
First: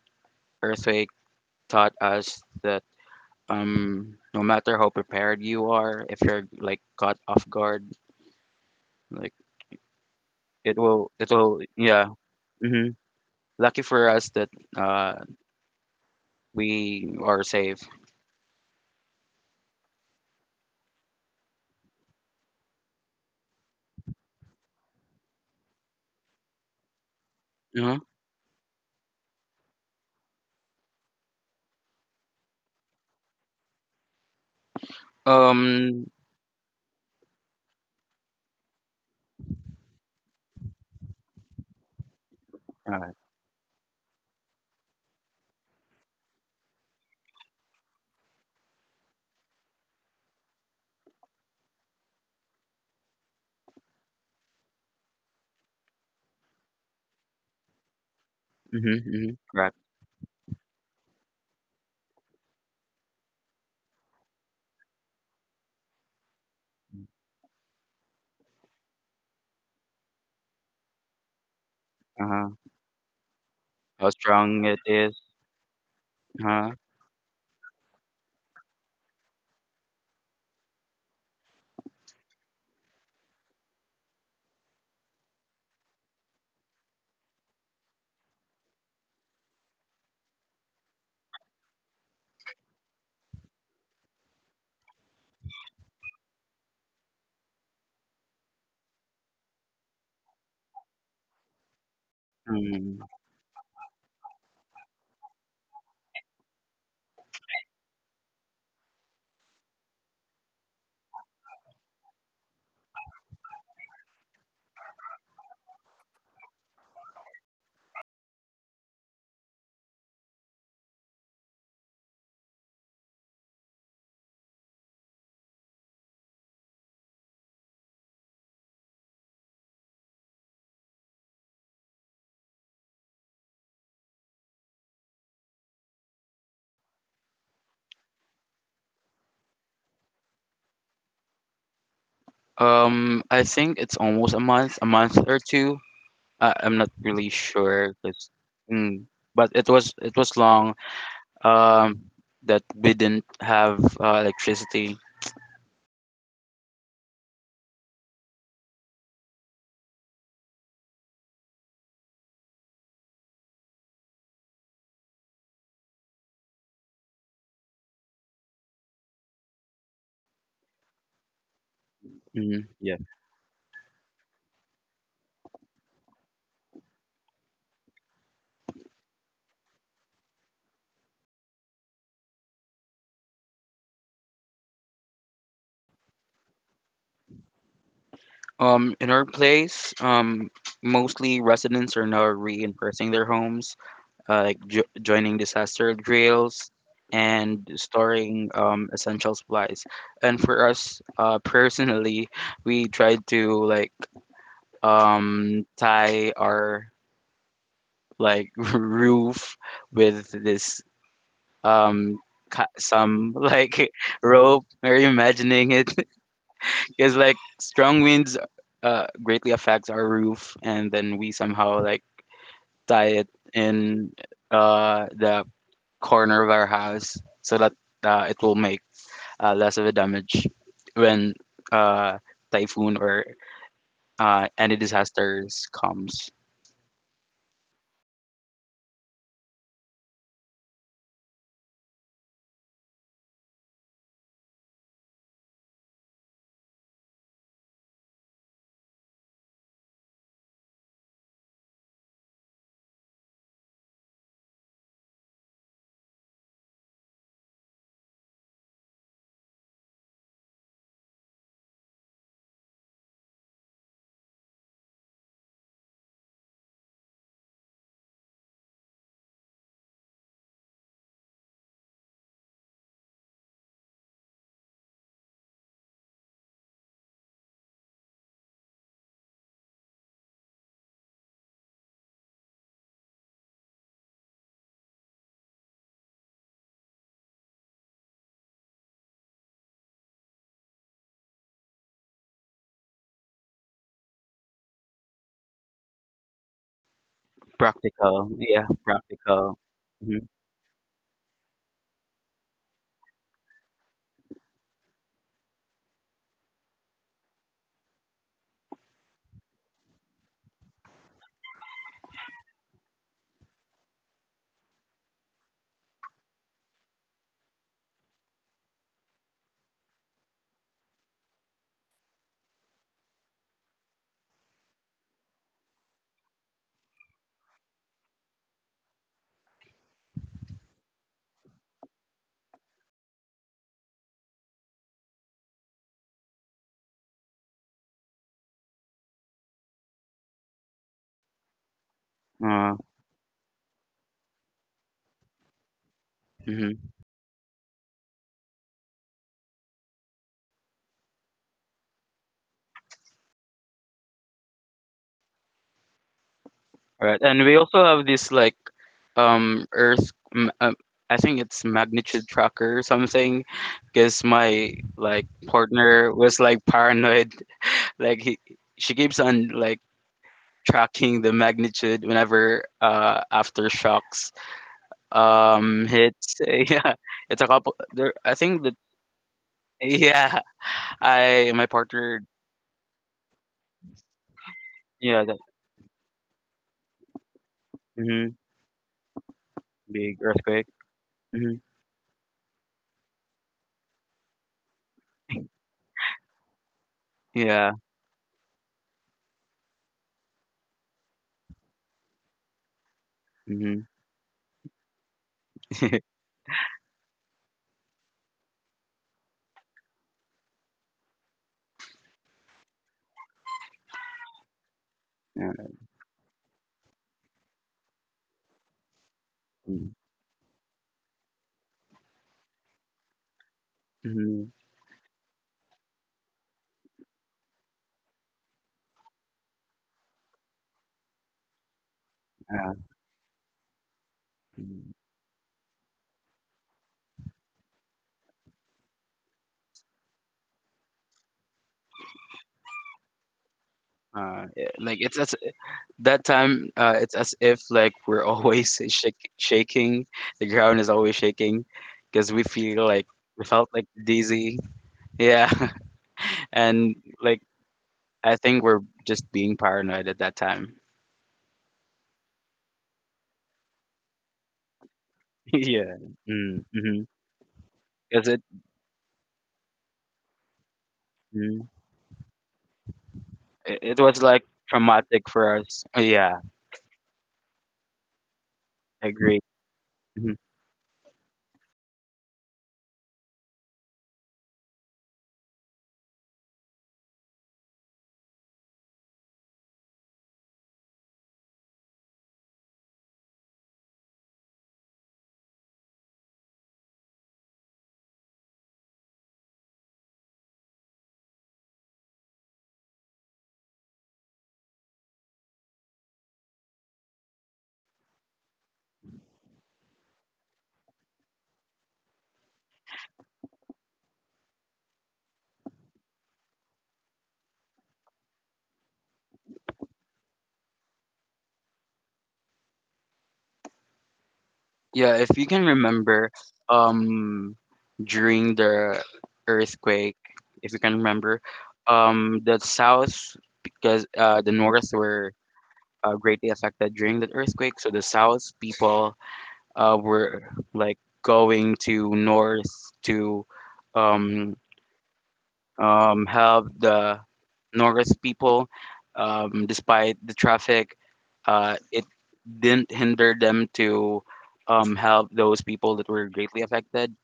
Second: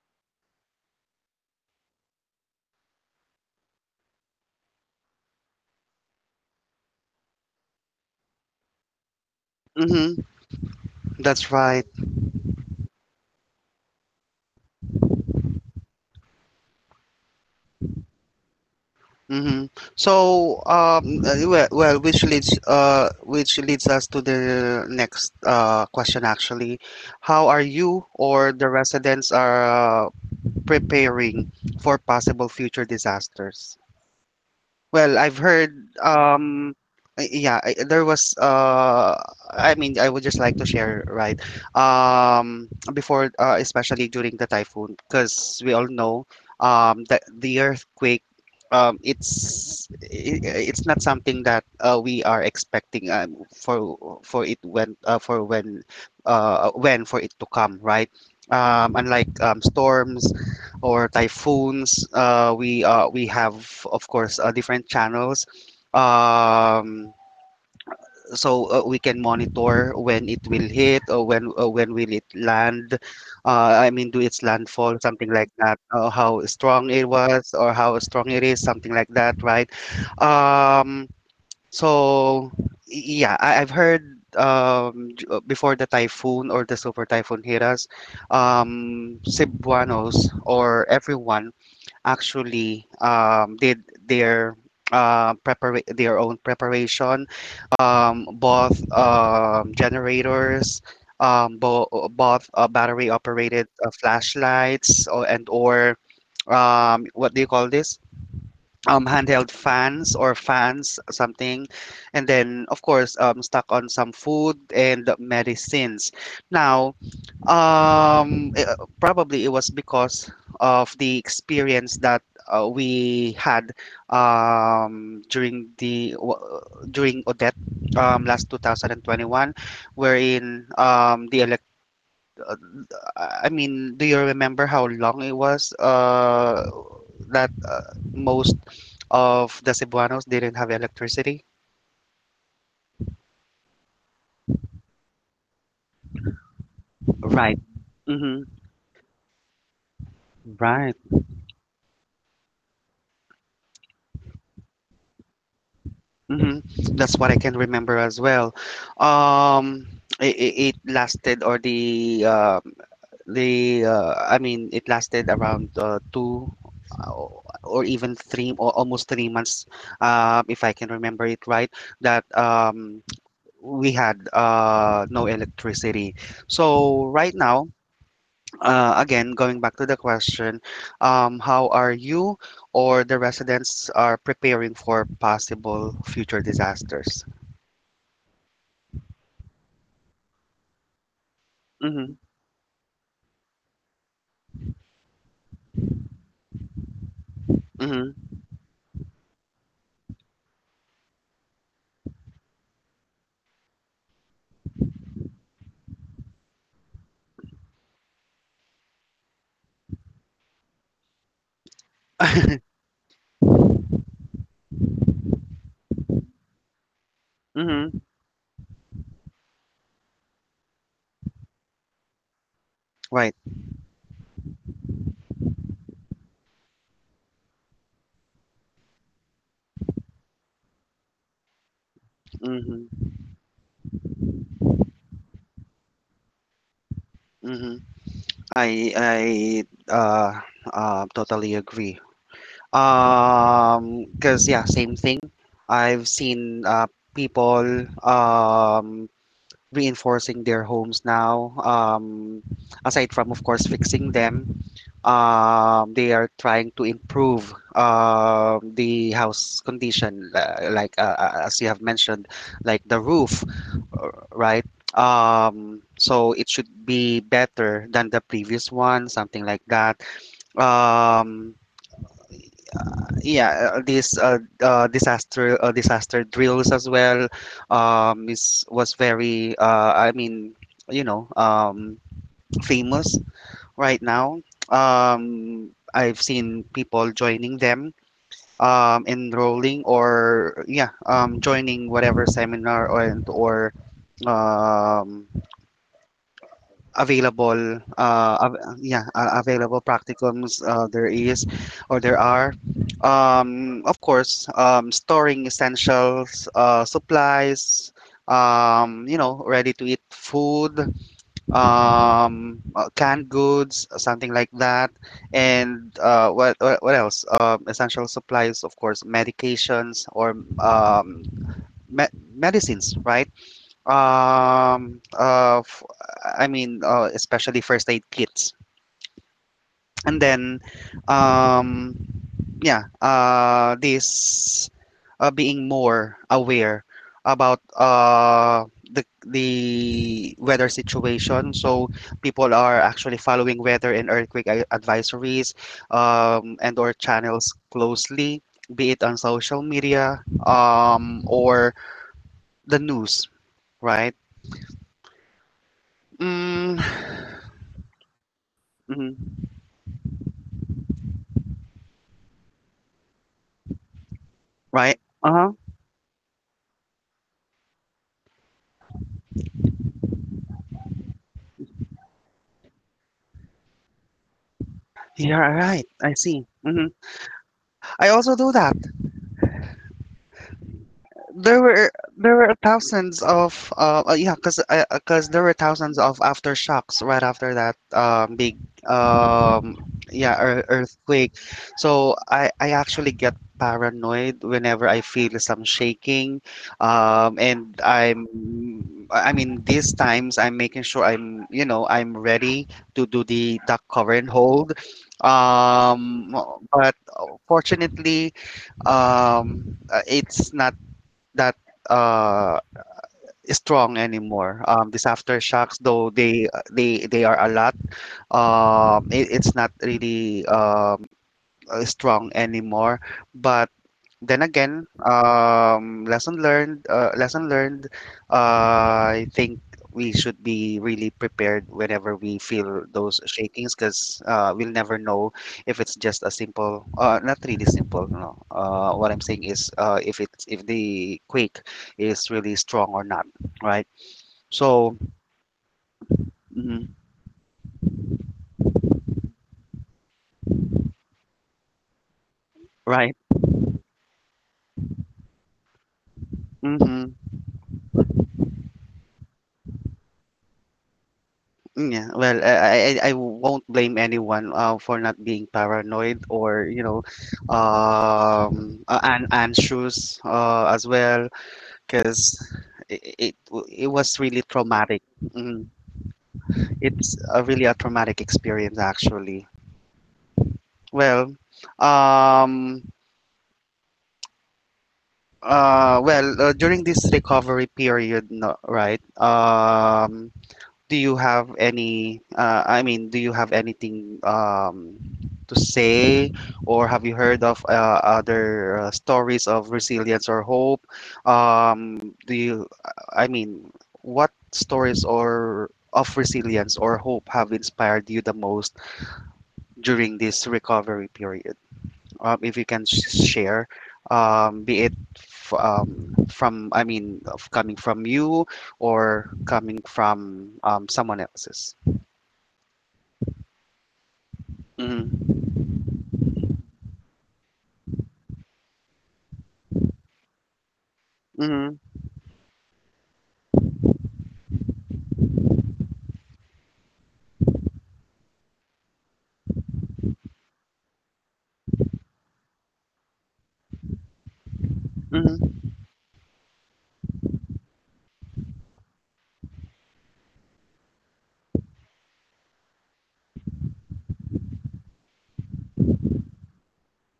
earthquake taught us that no matter how prepared you are, if you're like caught off guard, like
Mm-hmm. That's right.
yeah. Hmm. Lucky for us that uh, we are safe.
Mm-hmm. So, well, well, which leads us to the next question actually. How are
Mhm.
you, or the residents are uh, preparing for possible future disasters? Well, I've heard,
Um,
yeah, I mean, I would just like to share, right? Um,
uh,
Before, especially during the typhoon, because we all know, that the earthquake, it's, it's not something that we are expecting, for it, when, for when, when for it to come, right?
Mhm,
Unlike
mhm, correct,
storms or typhoons. We have, of course, different channels. Um, so we can monitor when it will hit, or when, when will it
uh-huh.
land. I
How
mean, do its
strong it
landfall,
is,
something like that. How
uh-huh,
strong it was or how strong it is, something like that, right? Um, so yeah, I've heard before the typhoon or the super typhoon hit us Cebuanos or everyone actually did their own preparation, both generators, both
mm.
battery operated flashlights, or, and or what do you call this? Handheld fans or fans, something, and then of course stuck on some food and medicines. Now probably it was because of the experience that we had during during Odette last 2021, wherein the elect. Uh, I mean, do you remember how long it was that most of the Cebuanos didn't have electricity?
I think it's almost a month or 2. I'm not really
Right.
sure 'cause
Mm-hmm.
mm, but it was long,
Right.
um, that we didn't have, electricity.
hmm That's what I can remember as well. Um, it lasted, or the I mean, it lasted around two, uh, or even three, or almost 3 months, if I can remember it right. That
Mhm, yeah.
we had no electricity. So right now, again, going back to the question, how are you or the residents are preparing for possible future disasters?
In our place, mostly residents are
Mhm,
now reinforcing their homes. Uh, like joining disaster drills and
mhm.
storing essential supplies. And for us personally, we tried to like tie our like roof with this um, some like rope. Are you imagining it? Because like
Mhm.
strong winds greatly affects our roof, and then we somehow like tie it
Right.
in the corner of our house so that it will make less of a damage when uh,
Mhm,
typhoon or any disasters comes.
mhm. I I, uh, totally agree. Cause yeah, same thing. I've seen people um reinforcing their homes now. Aside from of course fixing them, they are trying to improve the house condition, like as you have mentioned, like the roof, right? So it should be better than the previous one, something like that. Um, yeah, this disaster drills as well, is was very, I mean, you know um, famous right now. I've seen people joining them, enrolling or yeah, joining whatever seminar or um, available
Practical, yeah,
av- yeah
practical.
available
Mhm.
practicums there is or there are of course storing essentials supplies, ready to eat food, canned goods, something like that, and what, what else, essential supplies, of course medications or me- medicines, right? um uh f- I mean, especially first aid kits, and then um yeah, this, being more aware about the weather situation, so people
Uh,
are actually following weather and earthquake advisories and
mhm.
or channels closely, be it on social media or the news, right? mm,
Right, and we also have this like
mhm.
um Earth. m- Um, I think it's magnitude tracker or something, because my
Right?
like
Uh huh.
partner was like paranoid. Like she keeps on like tracking the magnitude whenever aftershocks.
Yeah. Right. I
It's
see.
yeah, it's a couple.
I
There, I
also do
think that
that.
yeah, I
There
my
were
partner
there were thousands of yeah, cause
yeah,
cause
that,
there were thousands of aftershocks right after that
hmm,
big, um
big earthquake.
earthquake.
Hmm.
So I actually get paranoid whenever I feel some shaking,
Yeah,
and I mean, these times I'm making sure I'm you know I'm ready to do the
hmm,
duck cover and hold, um but fortunately, it's not that uh strong anymore. These
yeah,
aftershocks, though they are a lot. It's not
mm,
really strong anymore, but then
mhm,
again, lesson learned, lesson learned. I think we should be really prepared whenever we
yeah.
feel those shakings, because we'll
Mhm.
never know if it's just a simple, not really simple, no. What I'm saying is, if the quake is really strong or not, right?
Yeah,
So,
like it's as that time.
mhm,
It's as if like we're always shaking. The ground is always shaking because
right.
we felt like dizzy. Yeah, and
Hmm.
like I think we're just being paranoid at that time.
Mm. Yeah, well, I won't blame anyone for not being
Yeah.
paranoid or
Mm-hmm. 'Cause it
and anxious as well,
mhm,
because it, it w-
it
it
it was,
was
like,
really traumatic.
traumatic for
Mm,
us. Yeah,
it's a really a traumatic experience
I agree.
actually.
Mhm.
Well, um, well, during this recovery period, no, right? Do you have any I mean do you have anything to say, or have you heard of other stories of resilience or hope? Do you I mean What stories or of resilience or hope have inspired you the most during this recovery period, if you can share, from, of, coming from you or coming from someone else's?
Yeah, if
Mhm,
you can remember, um, during the earthquake, if you can remember,
mhm,
the South, because, the North were, greatly affected during the earthquake, so the South people, were, like, going to North to, um
mhm,
help the Norris people despite the traffic. It didn't hinder them to help those people that were greatly affected.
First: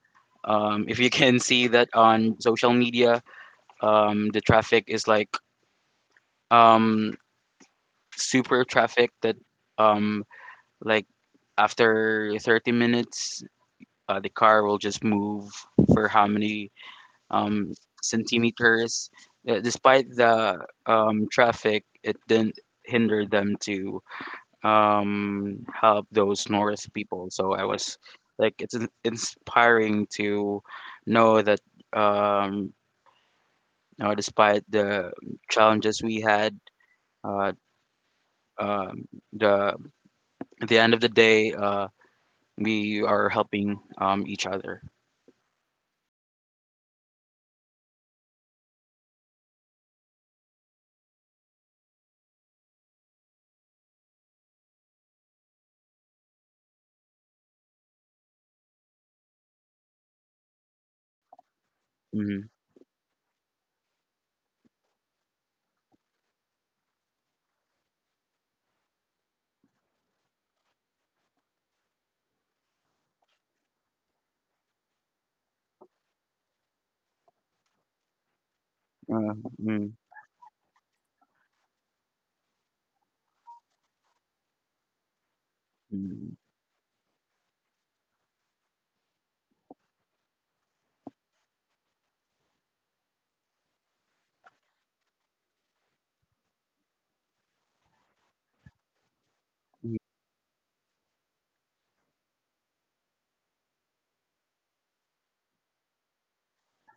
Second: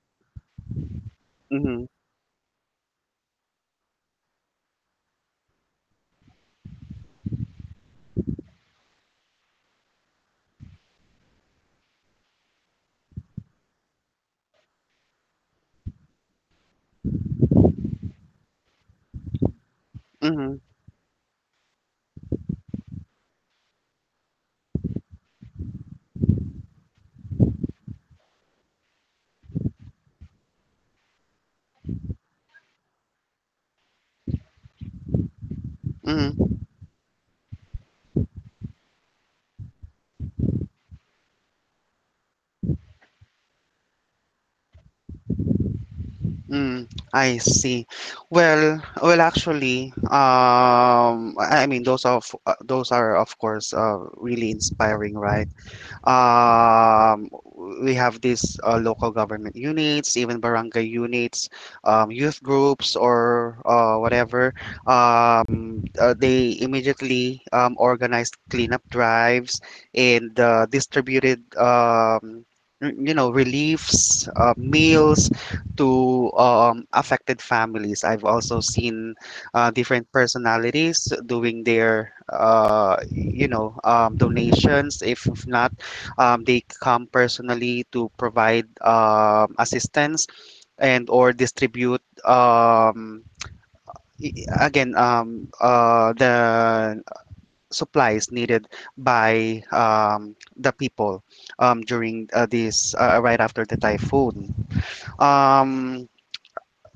If you can see
mhm,
that on social media, the traffic is like um, super traffic that um, like after 30 minutes, the car will just move for how many um, centimeters. Despite
mhm,
the traffic, it didn't hinder them to help those North people. So I was like, it's inspiring to know that, um, you know, despite the challenges we
mhm,
had, uh, um, the at the end of the day, we are helping each other.
mhm. I see. Well, well, actually, I mean, those are, of course, really inspiring, right? um, we have these local government units, even barangay units, youth
Mm-hmm.
groups, or whatever. They immediately organized cleanup drives, and distributed, reliefs, meals to affected families. I've also seen
Uh, mm
different personalities doing their, donations. If not,
mm,
they come personally to provide assistance and or distribute, again, the supplies needed by
mm,
the people during this right after the typhoon. Um,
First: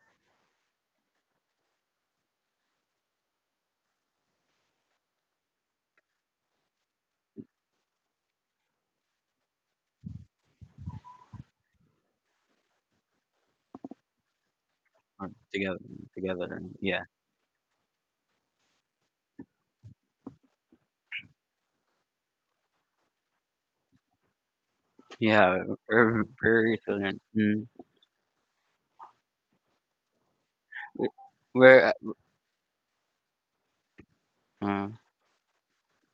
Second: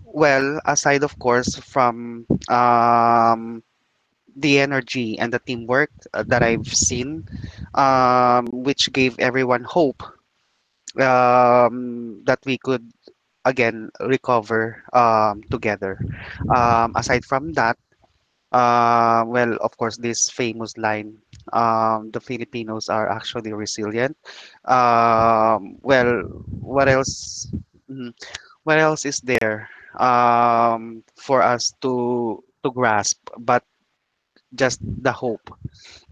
well, aside of course from the energy and the teamwork that I've seen, which gave everyone hope that we could again recover
uh, Together,
together.
together, yeah.
Aside from that, well, of course, this famous line, the Filipinos are actually resilient.
Yeah, we
Well,
very
what
resilient.
else?
Mm.
mhm, What else is there
W-
for us
We're
to grasp? But just
mm,
the hope,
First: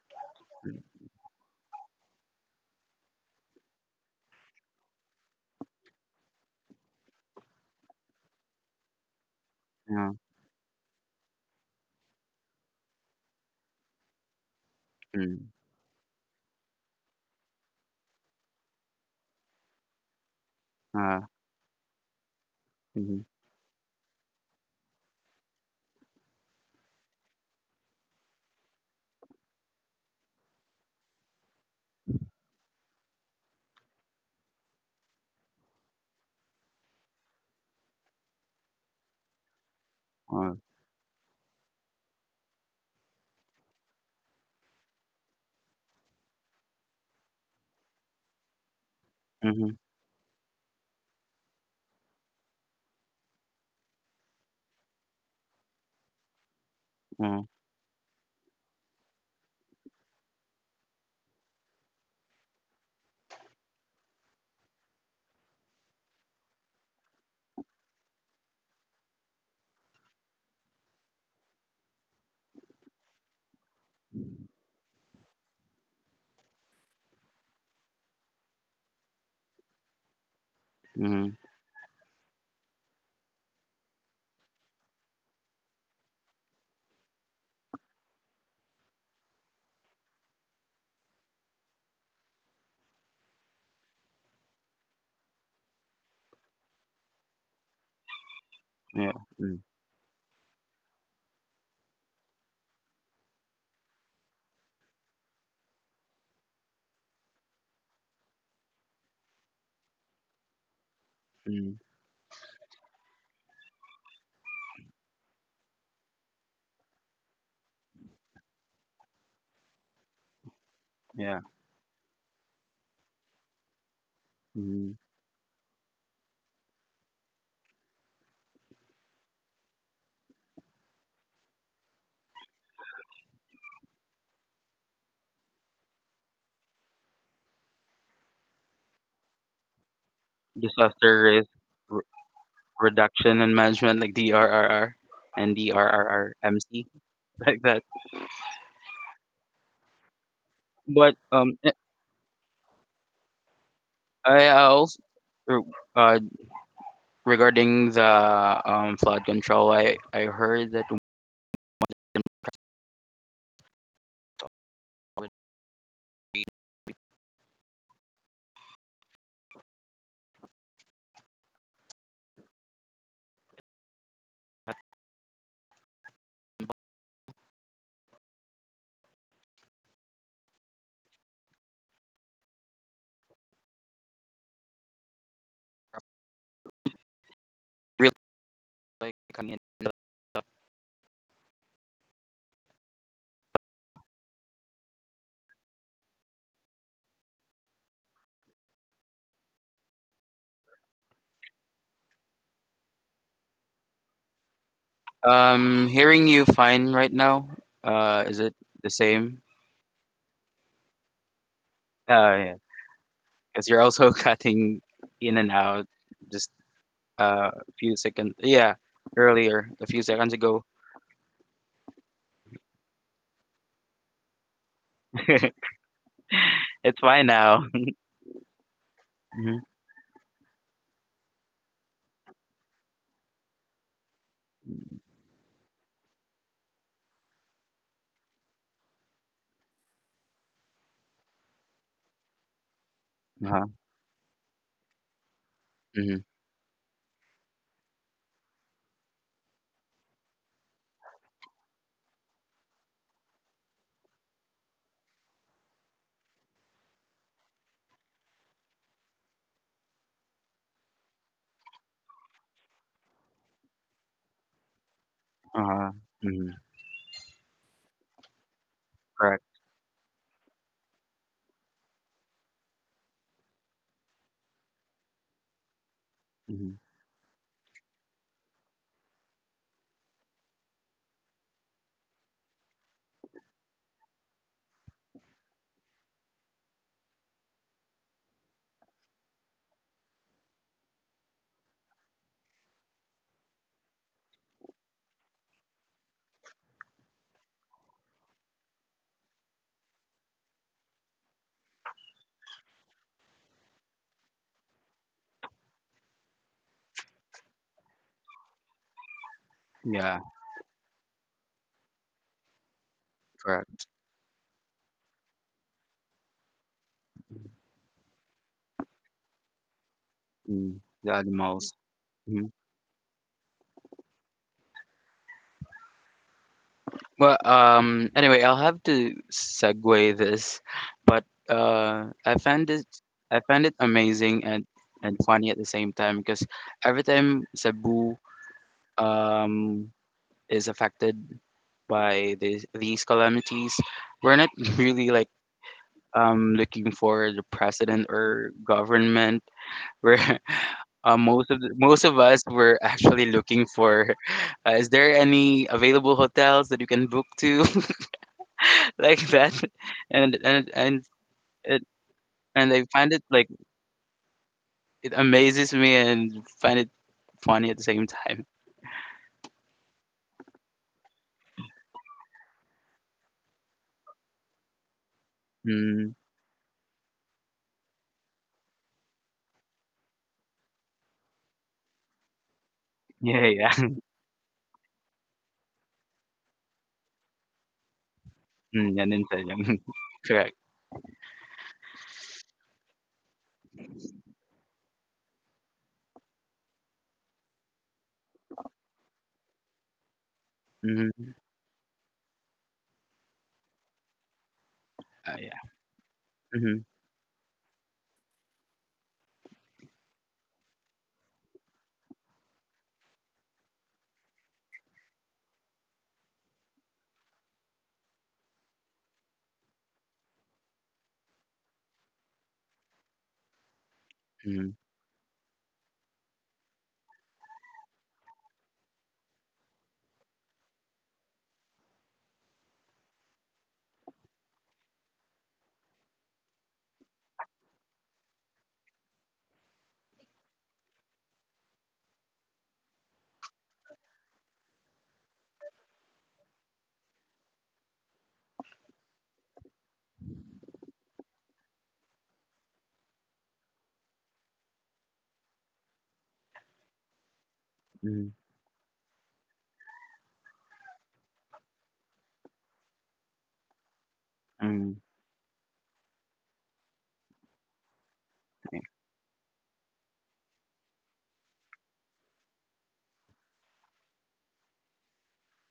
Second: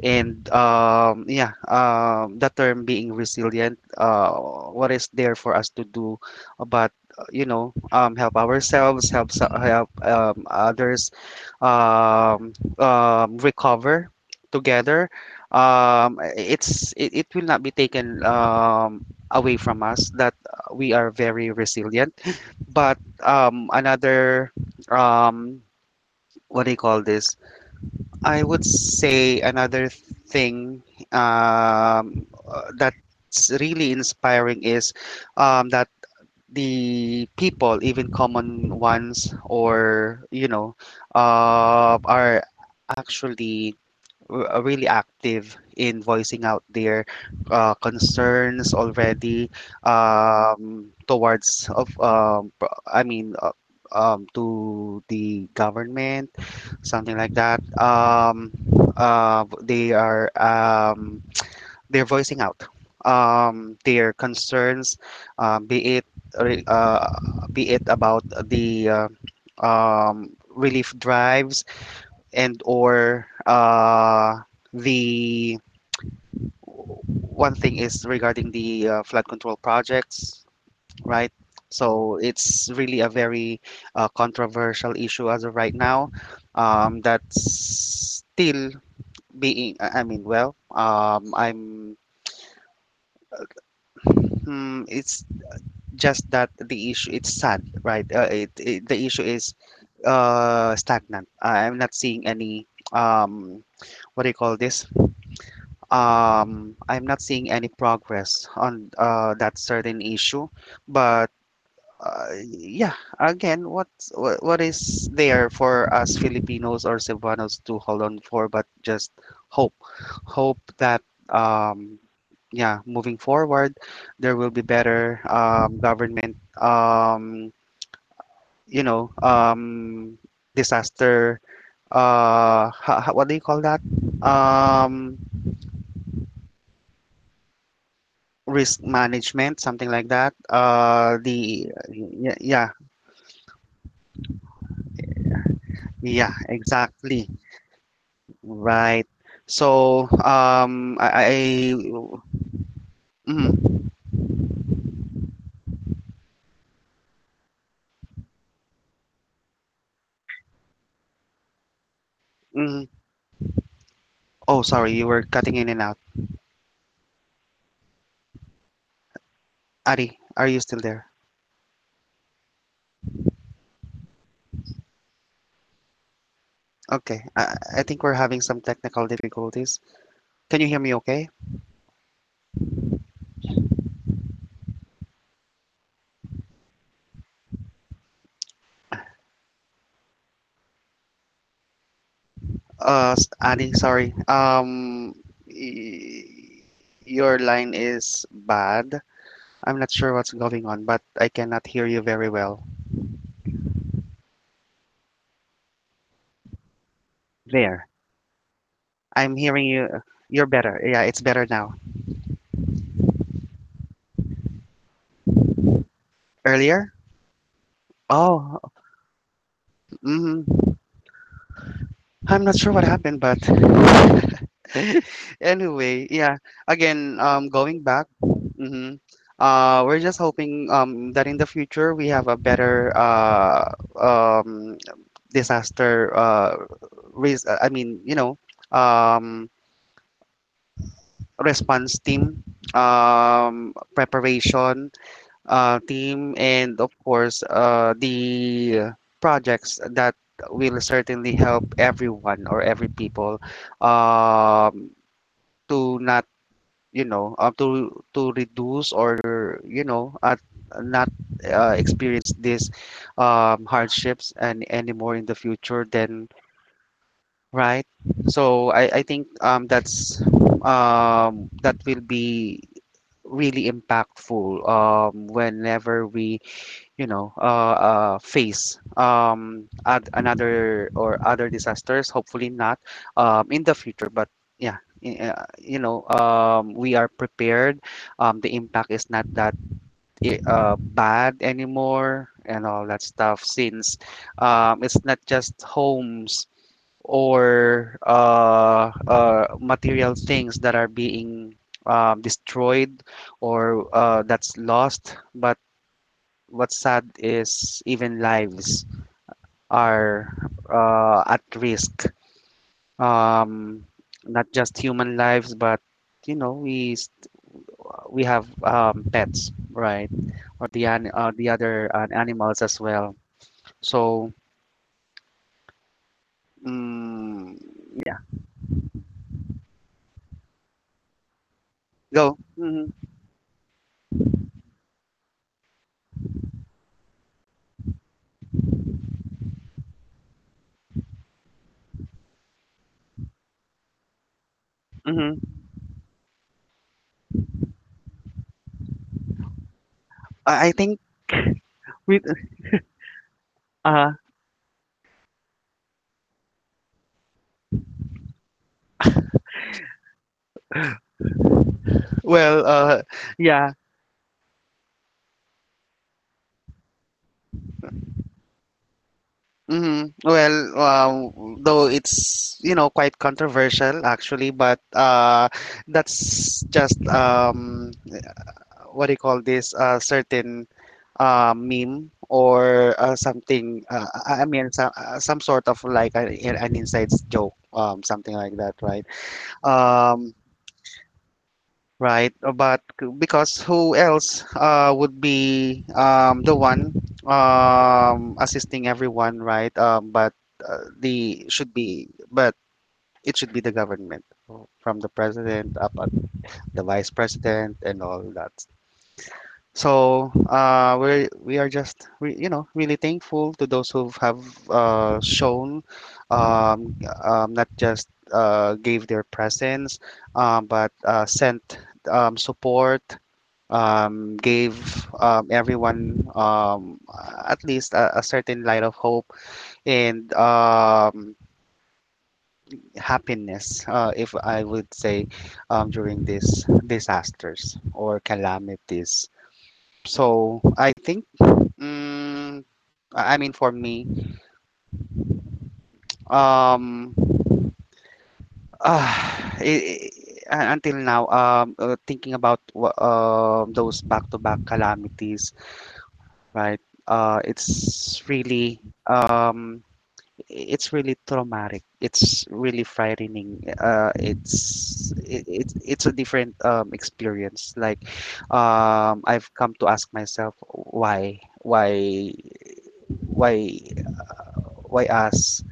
and yeah, the term being resilient, what is there for us to do but help ourselves, help
yeah,
others, um, recover together.
mm,
It will not be taken away from us that we are
uh,
very resilient. But
mhm,
another um, what do you call this? I would say another thing that's really inspiring is that the people, even common ones,
uh,
are actually, really active in voicing out their concerns already,
mhm,
towards of, I mean, to the government, something like
uh,
that. Uh, they are um, they're voicing out their concerns, uh, be it re- uh, be it about the relief drives, and or the one thing is regarding the flood control projects, right?
mhm,
So it's really a very controversial issue as of right now. That's still being, I mean, well, I'm. It's just that the issue. It's sad, right? It, it the
yeah,
issue is
mm,
stagnant. I'm not seeing any, um what do you call this? I'm not seeing any progress on that certain issue. But
mm,
yeah, again, what is there for us Filipinos or Cebuanos to hold on for? But just hope, hope that
yeah.
um, yeah, moving forward, there will be
Mhm.
better, government. Um, you know, um, disaster. What do you call that? Um, risk management, something like that.
Disaster risk re
Yeah,
reduction and management, like DRRR and
yeah,
DRRRMC,
exactly,
like that.
right. So
But
I
um, eh,
mm,
I also er, uh regarding the flood control, I heard that
mm. Oh, sorry, you were cutting in and out. Ari, are you still there? Okay, I think we're having some technical difficulties. Can you hear me? Okay.
really like coming in.
Ari, sorry. Y- your line is bad. I'm not sure what's going on, but I cannot hear you very well.
Hearing you fine right now,
There.
is it the
I'm
same?
hearing you. You're better. Yeah, it's better now.
Yeah, because you're also cutting in and out just
Earlier?
a few seconds.
Oh,
Yeah, earlier, a few seconds ago.
mm, I'm not sure what happened, but anyway, yeah.
It's
Again,
fine now.
going back. Mm-hmm.
Mm-hmm.
We're just hoping that in the future we have a better, um, disaster. I mean, you know, um, response team,
Uh-huh.
preparation
Mm-hmm.
team, and of course the projects that will certainly help everyone or every people, um, to not, to reduce, or not experience these hardships and anymore in the future
Uh-huh.
then,
Mm-hmm.
right? So I think
Correct.
that's, that will be really impactful whenever we,
Mm-hmm.
face, another or other disasters, hopefully not in the future, but yeah, we are prepared, the impact is not that, bad anymore, and all that stuff, since it's not just homes or material things that are being destroyed or that's lost, but what's sad is even lives
Yeah,
are at risk. Um,
correct.
Not just human lives, but you know we s- we have pets, right, or
Mm. The
the
animals.
other
Mm-hmm.
animals as well. So
Well,
mm, yeah,
anyway, I'll have to segue this, but uh,
go.
I found
Mm-hmm.
it, I found it amazing and funny at the same time because every time Cebu um is affected by these calamities, we're not really like
Mm-hmm.
looking for the president or government. We're
I think
most of
we,
us were actually looking
uh
for, is there any available hotels that you can book to? like that and and and it,
well,
and I find it like
yeah,
it amazes me and find it funny at the same time.
hmm. Well, though it's quite controversial actually, but
Mm,
that's just what do you call this? A certain meme or
yeah, yeah.
something. I mean, some sort of like an inside joke, something like that,
Mm,
right?
yan din.
Um,
Correct.
Right, but because who else would be the one assisting everyone, right? But
Mm,
the should be, but it should be the government, from the
ah, yeah.
president up at
Mm-hmm,
the vice president and all that. So we are just re, you know really thankful to those who have shown um, not just gave their presence, but sent support, gave
mm,
everyone at least a certain light of hope and happiness, if I would say, during these disasters or calamities. So I think, I mean, for me, um, it, until now, thinking about those back-to-back calamities, right? It's
mm,
really um it's really traumatic. It's really frightening.
mm,
It's it, it's a different experience.
yeah.
I've come to ask myself why, why us?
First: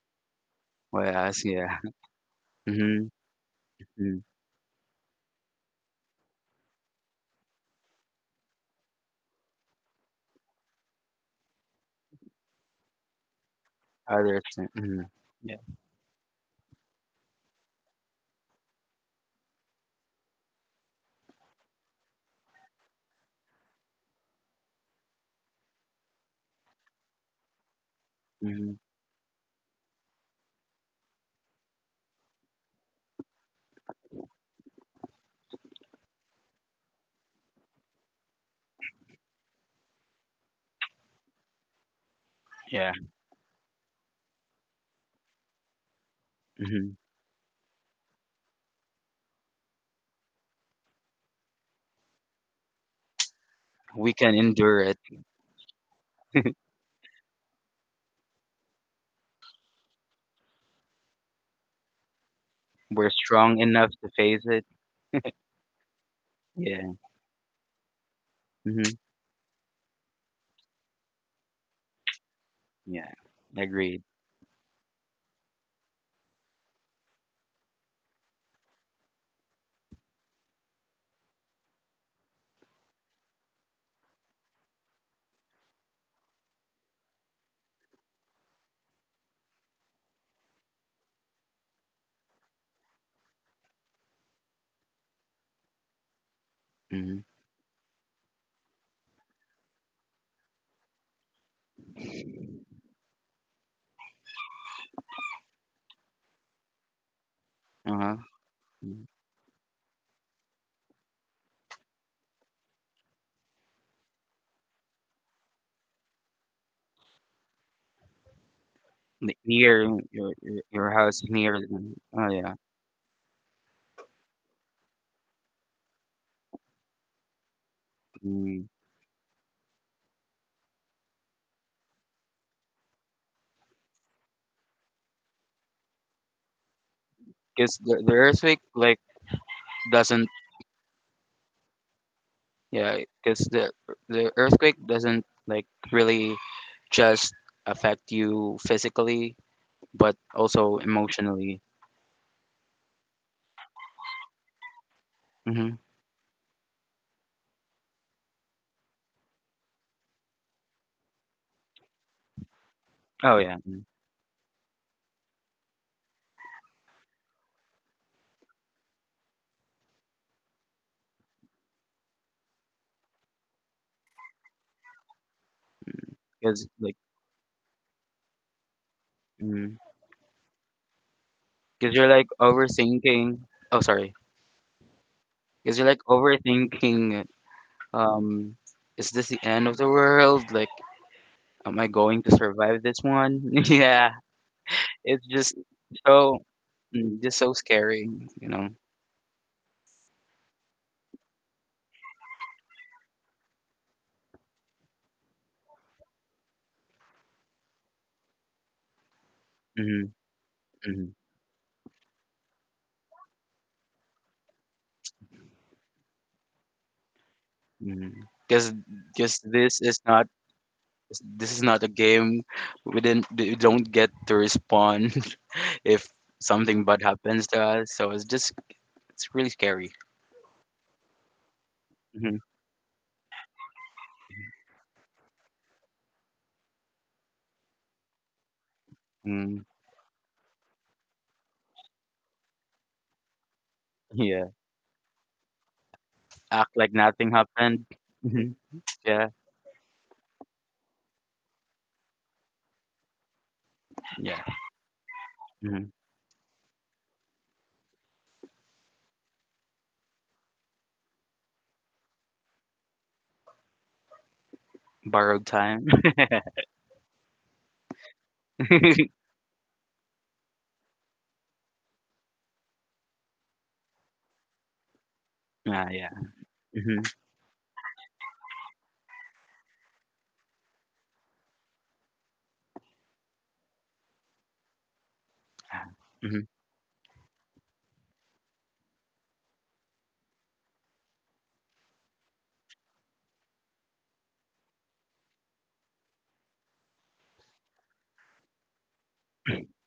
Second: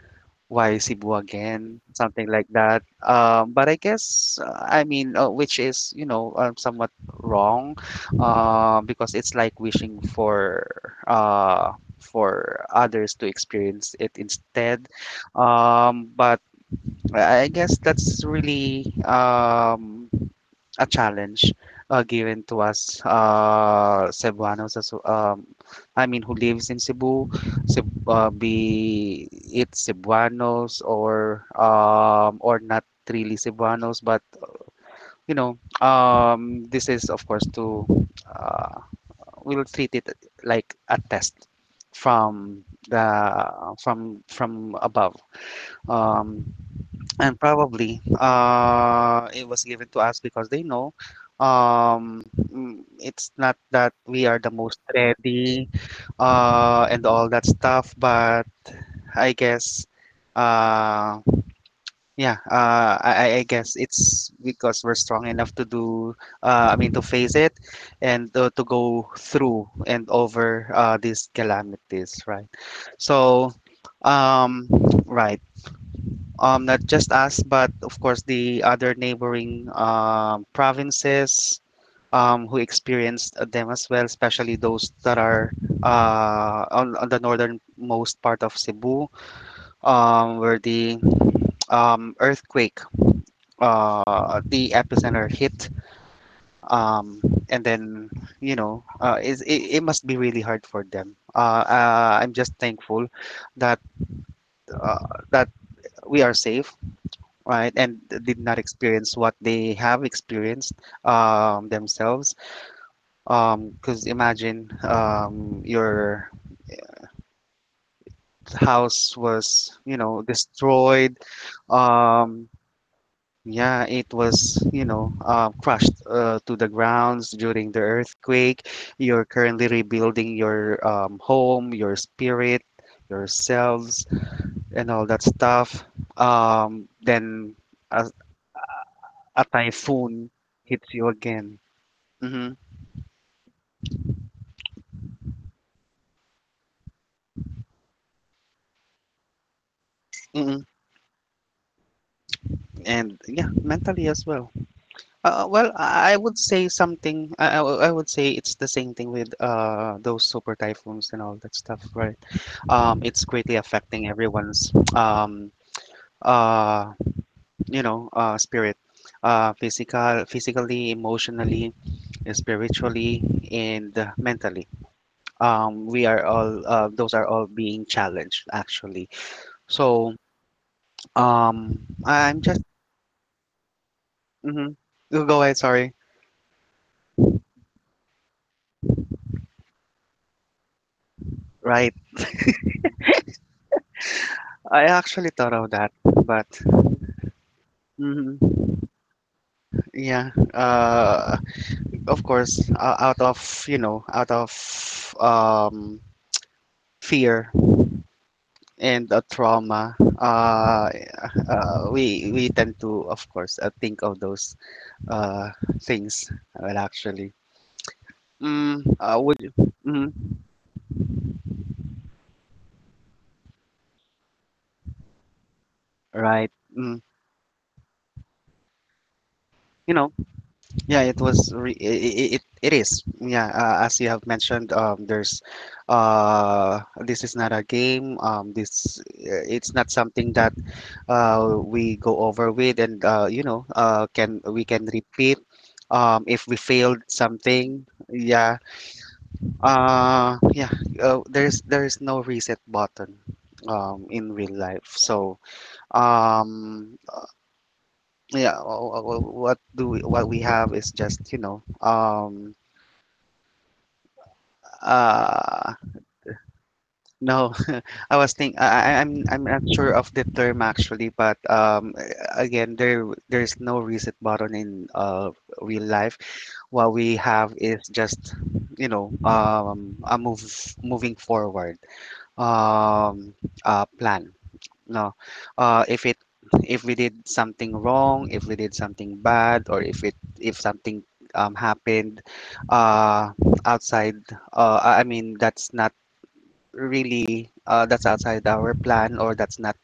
Why Cebu
Whereas, yeah.
again, something like that.
Mm-hmm,
But I
mm,
guess, I mean, which is, you know, somewhat wrong, because it's like wishing uh, for others to experience it
others,
instead.
mm, yeah.
But I guess that's really a challenge given to us, Cebuanos, as I mean, who lives in Cebu,
Mm-hmm,
be it Cebuanos or not really Cebuanos, but you know, this is of course to uh, we'll treat it like a test from
yeah.
the from above. Um,
Mm-hmm.
and probably it was given to us because they know it's not that
We
we
can
are the
endure
most
it.
ready, and all that stuff, but I guess, uh, yeah, uh,
We're
I, I I
strong
guess
enough to
it's
face it.
because we're strong enough to do, I
Yeah.
mean, to face it and to
Mm-hmm,
go through and over these calamities, right?
yeah.
So,
Agreed.
um, right. Not just us, but of course the other neighboring provinces who experienced them as well, especially those that are on the northernmost part of Cebu, where the earthquake, the epicenter hit.
Mm-hmm.
Um, and then, you know, it must be really hard for them. I'm just thankful that uh, that we are safe, right, and
Uh-huh.
did not
Mm-hmm.
experience what they have experienced themselves, because imagine your house
N
was,
near
you know,
your
destroyed,
house near them. Oh,
um,
yeah.
yeah, it was, you know, crushed to the grounds during the
because
earthquake. You're currently rebuilding your home, your spirit, yourselves, and all that stuff, then a,
the earthquake, like,
a
doesn't
typhoon hits you again. Mm-hmm.
yeah, yeah because the earthquake doesn't, like, really just affect you physically, but
Mm-hmm.
also emotionally.
And yeah, mentally as well. Well,
Mhm.
I would say something. I would say it's the same thing with those super typhoons and all that stuff, right? It's
Oh, yeah,
greatly affecting everyone's uh you know, spirit, physically, emotionally, spiritually, and mentally. We are
because
all,
like
those are all being challenged actually.
because
So um,
'cause you're, like,
I'm just
overthinking oh, sorry,
mm-hmm. Go ahead.
because 'cause you're,
Sorry.
like, overthinking, um, "Is this the end of the world?" Like, "Am I
Right.
going to survive this one?" Yeah.
I
It's
actually thought
just
of that,
so
but
mm, just so scary, you know.
mhm. Yeah. Of course, out of, you know, out of um, fear and trauma,
Mhm,
uh,
mhm,
uh, we we tend to, of course, think of those uh, things. Well, actually,
mhm. 'Cause 'cause
would you? Mhm.
this is not a game. We don't get to respond if
Right.
something bad
Mm.
happens to us. So it's really scary.
You know, yeah, it was
Mhm,
it is. Yeah, as you have mentioned, there's uh, this is not a game. This,
mm,
it's not something that we go over with, and, you know, can
yeah,
we can repeat if we
act like
failed
nothing
something.
happened. Mhm,
Yeah,
yeah,
yeah. There is no reset button in
yeah.
real life.
Mhm.
Um, yeah, what we have is just, you know.
Borrowed
Uh,
time.
no, I was think I- I'm not sure of the term actually, but again, there's no reset button in real
yeah, yeah.
life. What
Mhm,
we have is just, you know, a move moving forward, um, plan. No, uh, if it
mhm.
if we did something wrong, if we did something bad, or if something happened uh, outside, I mean, that's not really, that's outside our plan, or that's not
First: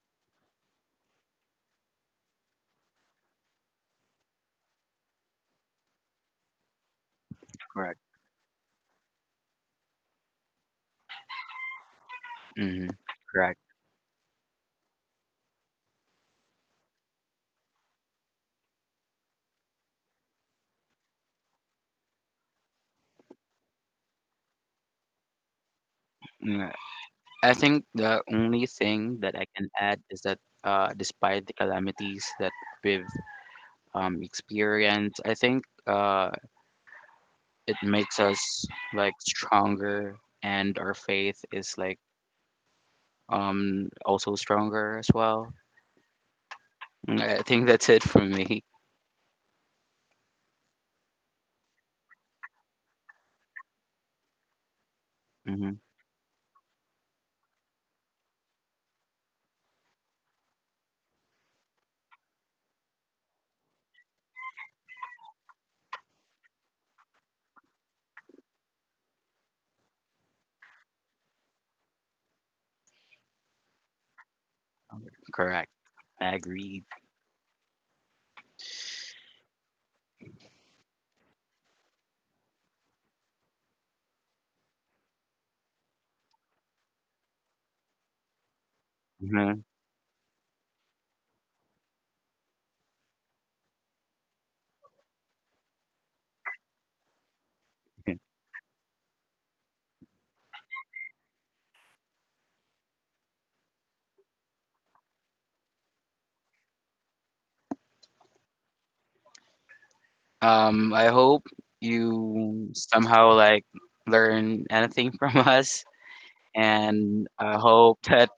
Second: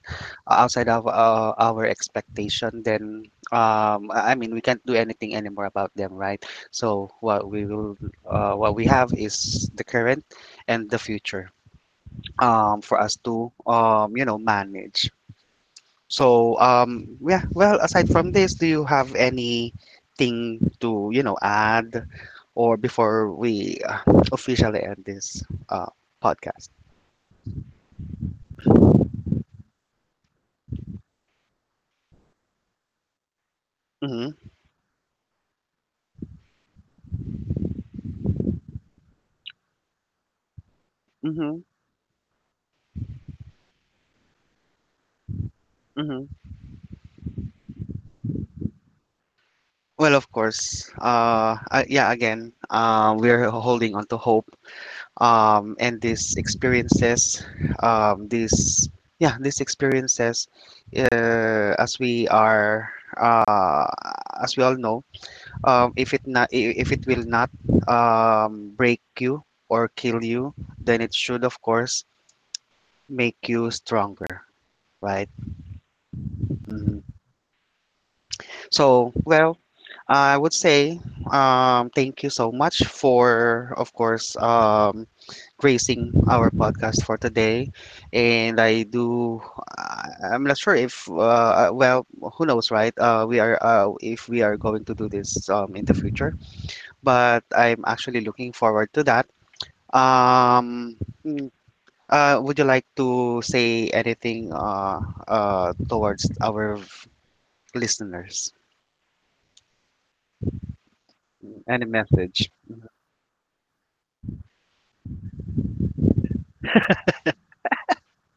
outside of our expectation, then I mean, we can't do anything anymore about them, right? So what we will,
Correct.
what we have is the current and the future
Mhm,
for us to,
correct.
you know, manage. So, yeah, well, aside from this, do you have anything to, you know, add, or before we officially end this uh, podcast?
I think the only thing that I can add is that despite the calamities that we've
Mm-hmm.
experienced, I think it makes us like stronger, and our faith
Mm-hmm.
is like also stronger as well.
Mm-hmm.
Mm, I think that's it for me.
Well, of course. Yeah, again, we're holding on to hope.
hmm
And these experiences, these yeah, these experiences, as we are, uh, as we all know, if it not, if it will not break you or kill you, then it should, of course, make you stronger, right?
Correct. I agree.
Mhm. So, well, I would say, thank you so much for, of course, gracing our podcast for today. And I do,
Mhm.
I'm not sure if, well, who knows, right? We are, if we are going to do this in the future, but I'm actually looking forward to that. Um, mm, would you like to say anything, towards our listeners?
I hope
Any message?
you somehow like learn anything from us, and I hope that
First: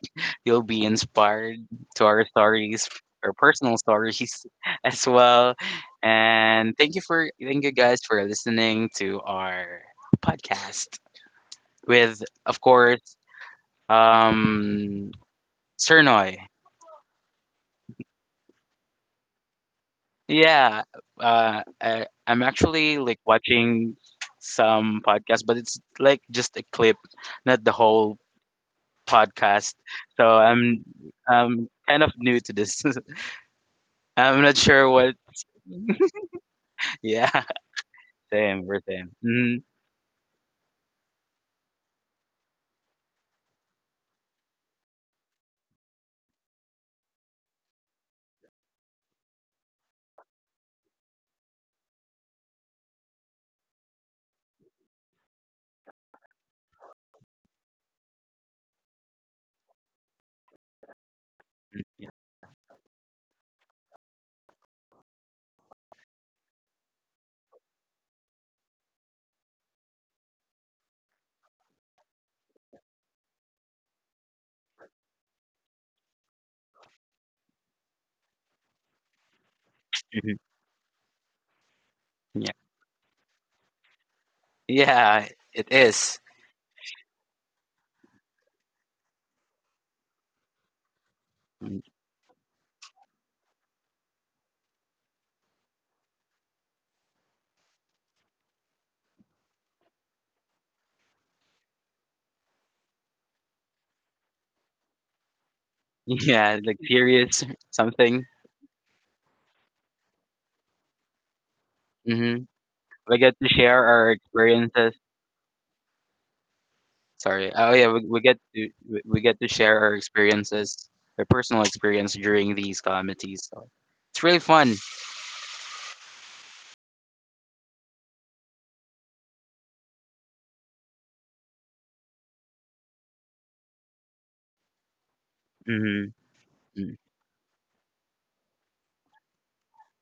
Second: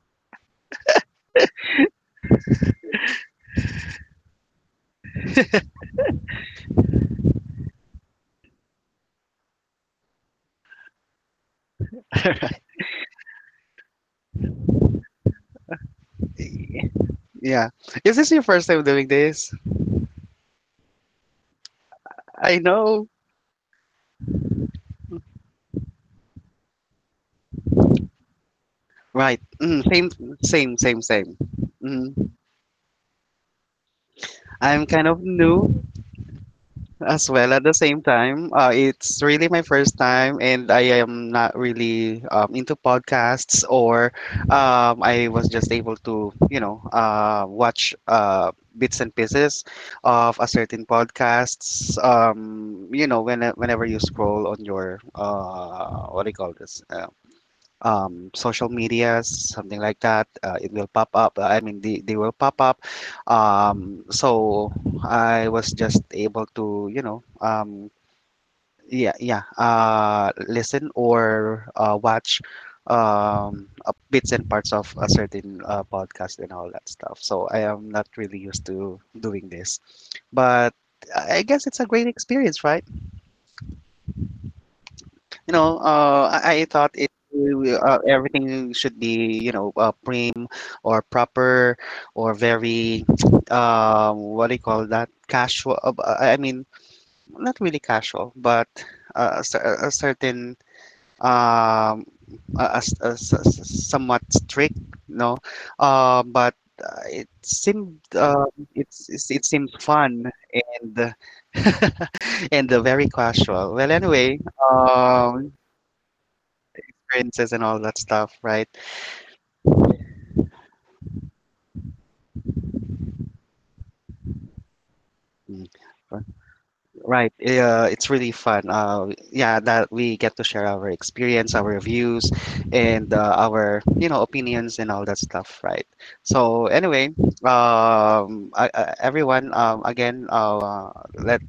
you'll be inspired to our stories, our personal stories as well. And thank you guys for listening to our podcast with, of course, um, Cernoy.
Yeah. Is this your first time doing this?
Yeah, I'm
I
actually
know.
like watching some podcast, but it's like just a clip, not the whole
Right.
podcast.
Mm, same,
So
same.
I'm kind of
Mm.
new to this. I'm not
I'm
sure
kind
what.
of new as
Yeah.
well at the same time.
Same, we're same.
It's really my
Mhm.
first time, and I am not really into podcasts, or I was just able to, you know, watch bits and pieces of a certain podcasts. You know, when, whenever you scroll on your, what do you call this? Social medias, something like that. It will pop up. I mean, they will pop
Yeah.
up. So I was just able to, you know, yeah, listen or watch bits and parts of a certain podcast and all that stuff. So I am not really used to doing this, but
Mhm.
I guess it's a great experience, right?
Yeah.
You know,
Yeah,
I
it
thought it,
is.
everything should be, you know, prim or proper or
Mm,
very what do you call that, casual, I mean, not really casual, but, a certain um somewhat strict, no, but it seemed,
yeah, like curious
it's it seemed
something.
fun and and very casual.
Hmm.
Well, anyway,
We get to share our experiences.
experiences and all that stuff, right?
Sorry. Oh yeah, we get to share our experiences, our personal experience during these calamities. So
Mm.
it's really fun.
Right. Yeah, it's really fun. Yeah, that we get to share our experience, our views, and our, you know, opinions and all that stuff, right? So anyway,
Mm-hmm. Mm-hmm.
everyone, again, let's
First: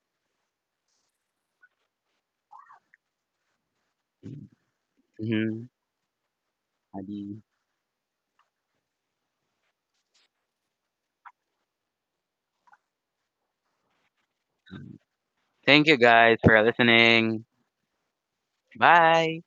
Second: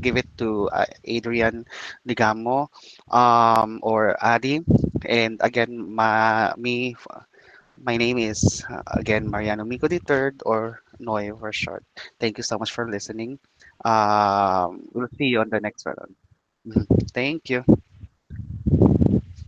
give it to Adrian Digamo, or Adi, and again, ma, me
Mm-hmm.
my name is, again, Mariano Mico the Third, or Noy for short. Thank you so much for listening. We'll see you on the
Thank
next one.
you guys for
Mhm.
listening.
Thank you.
Bye.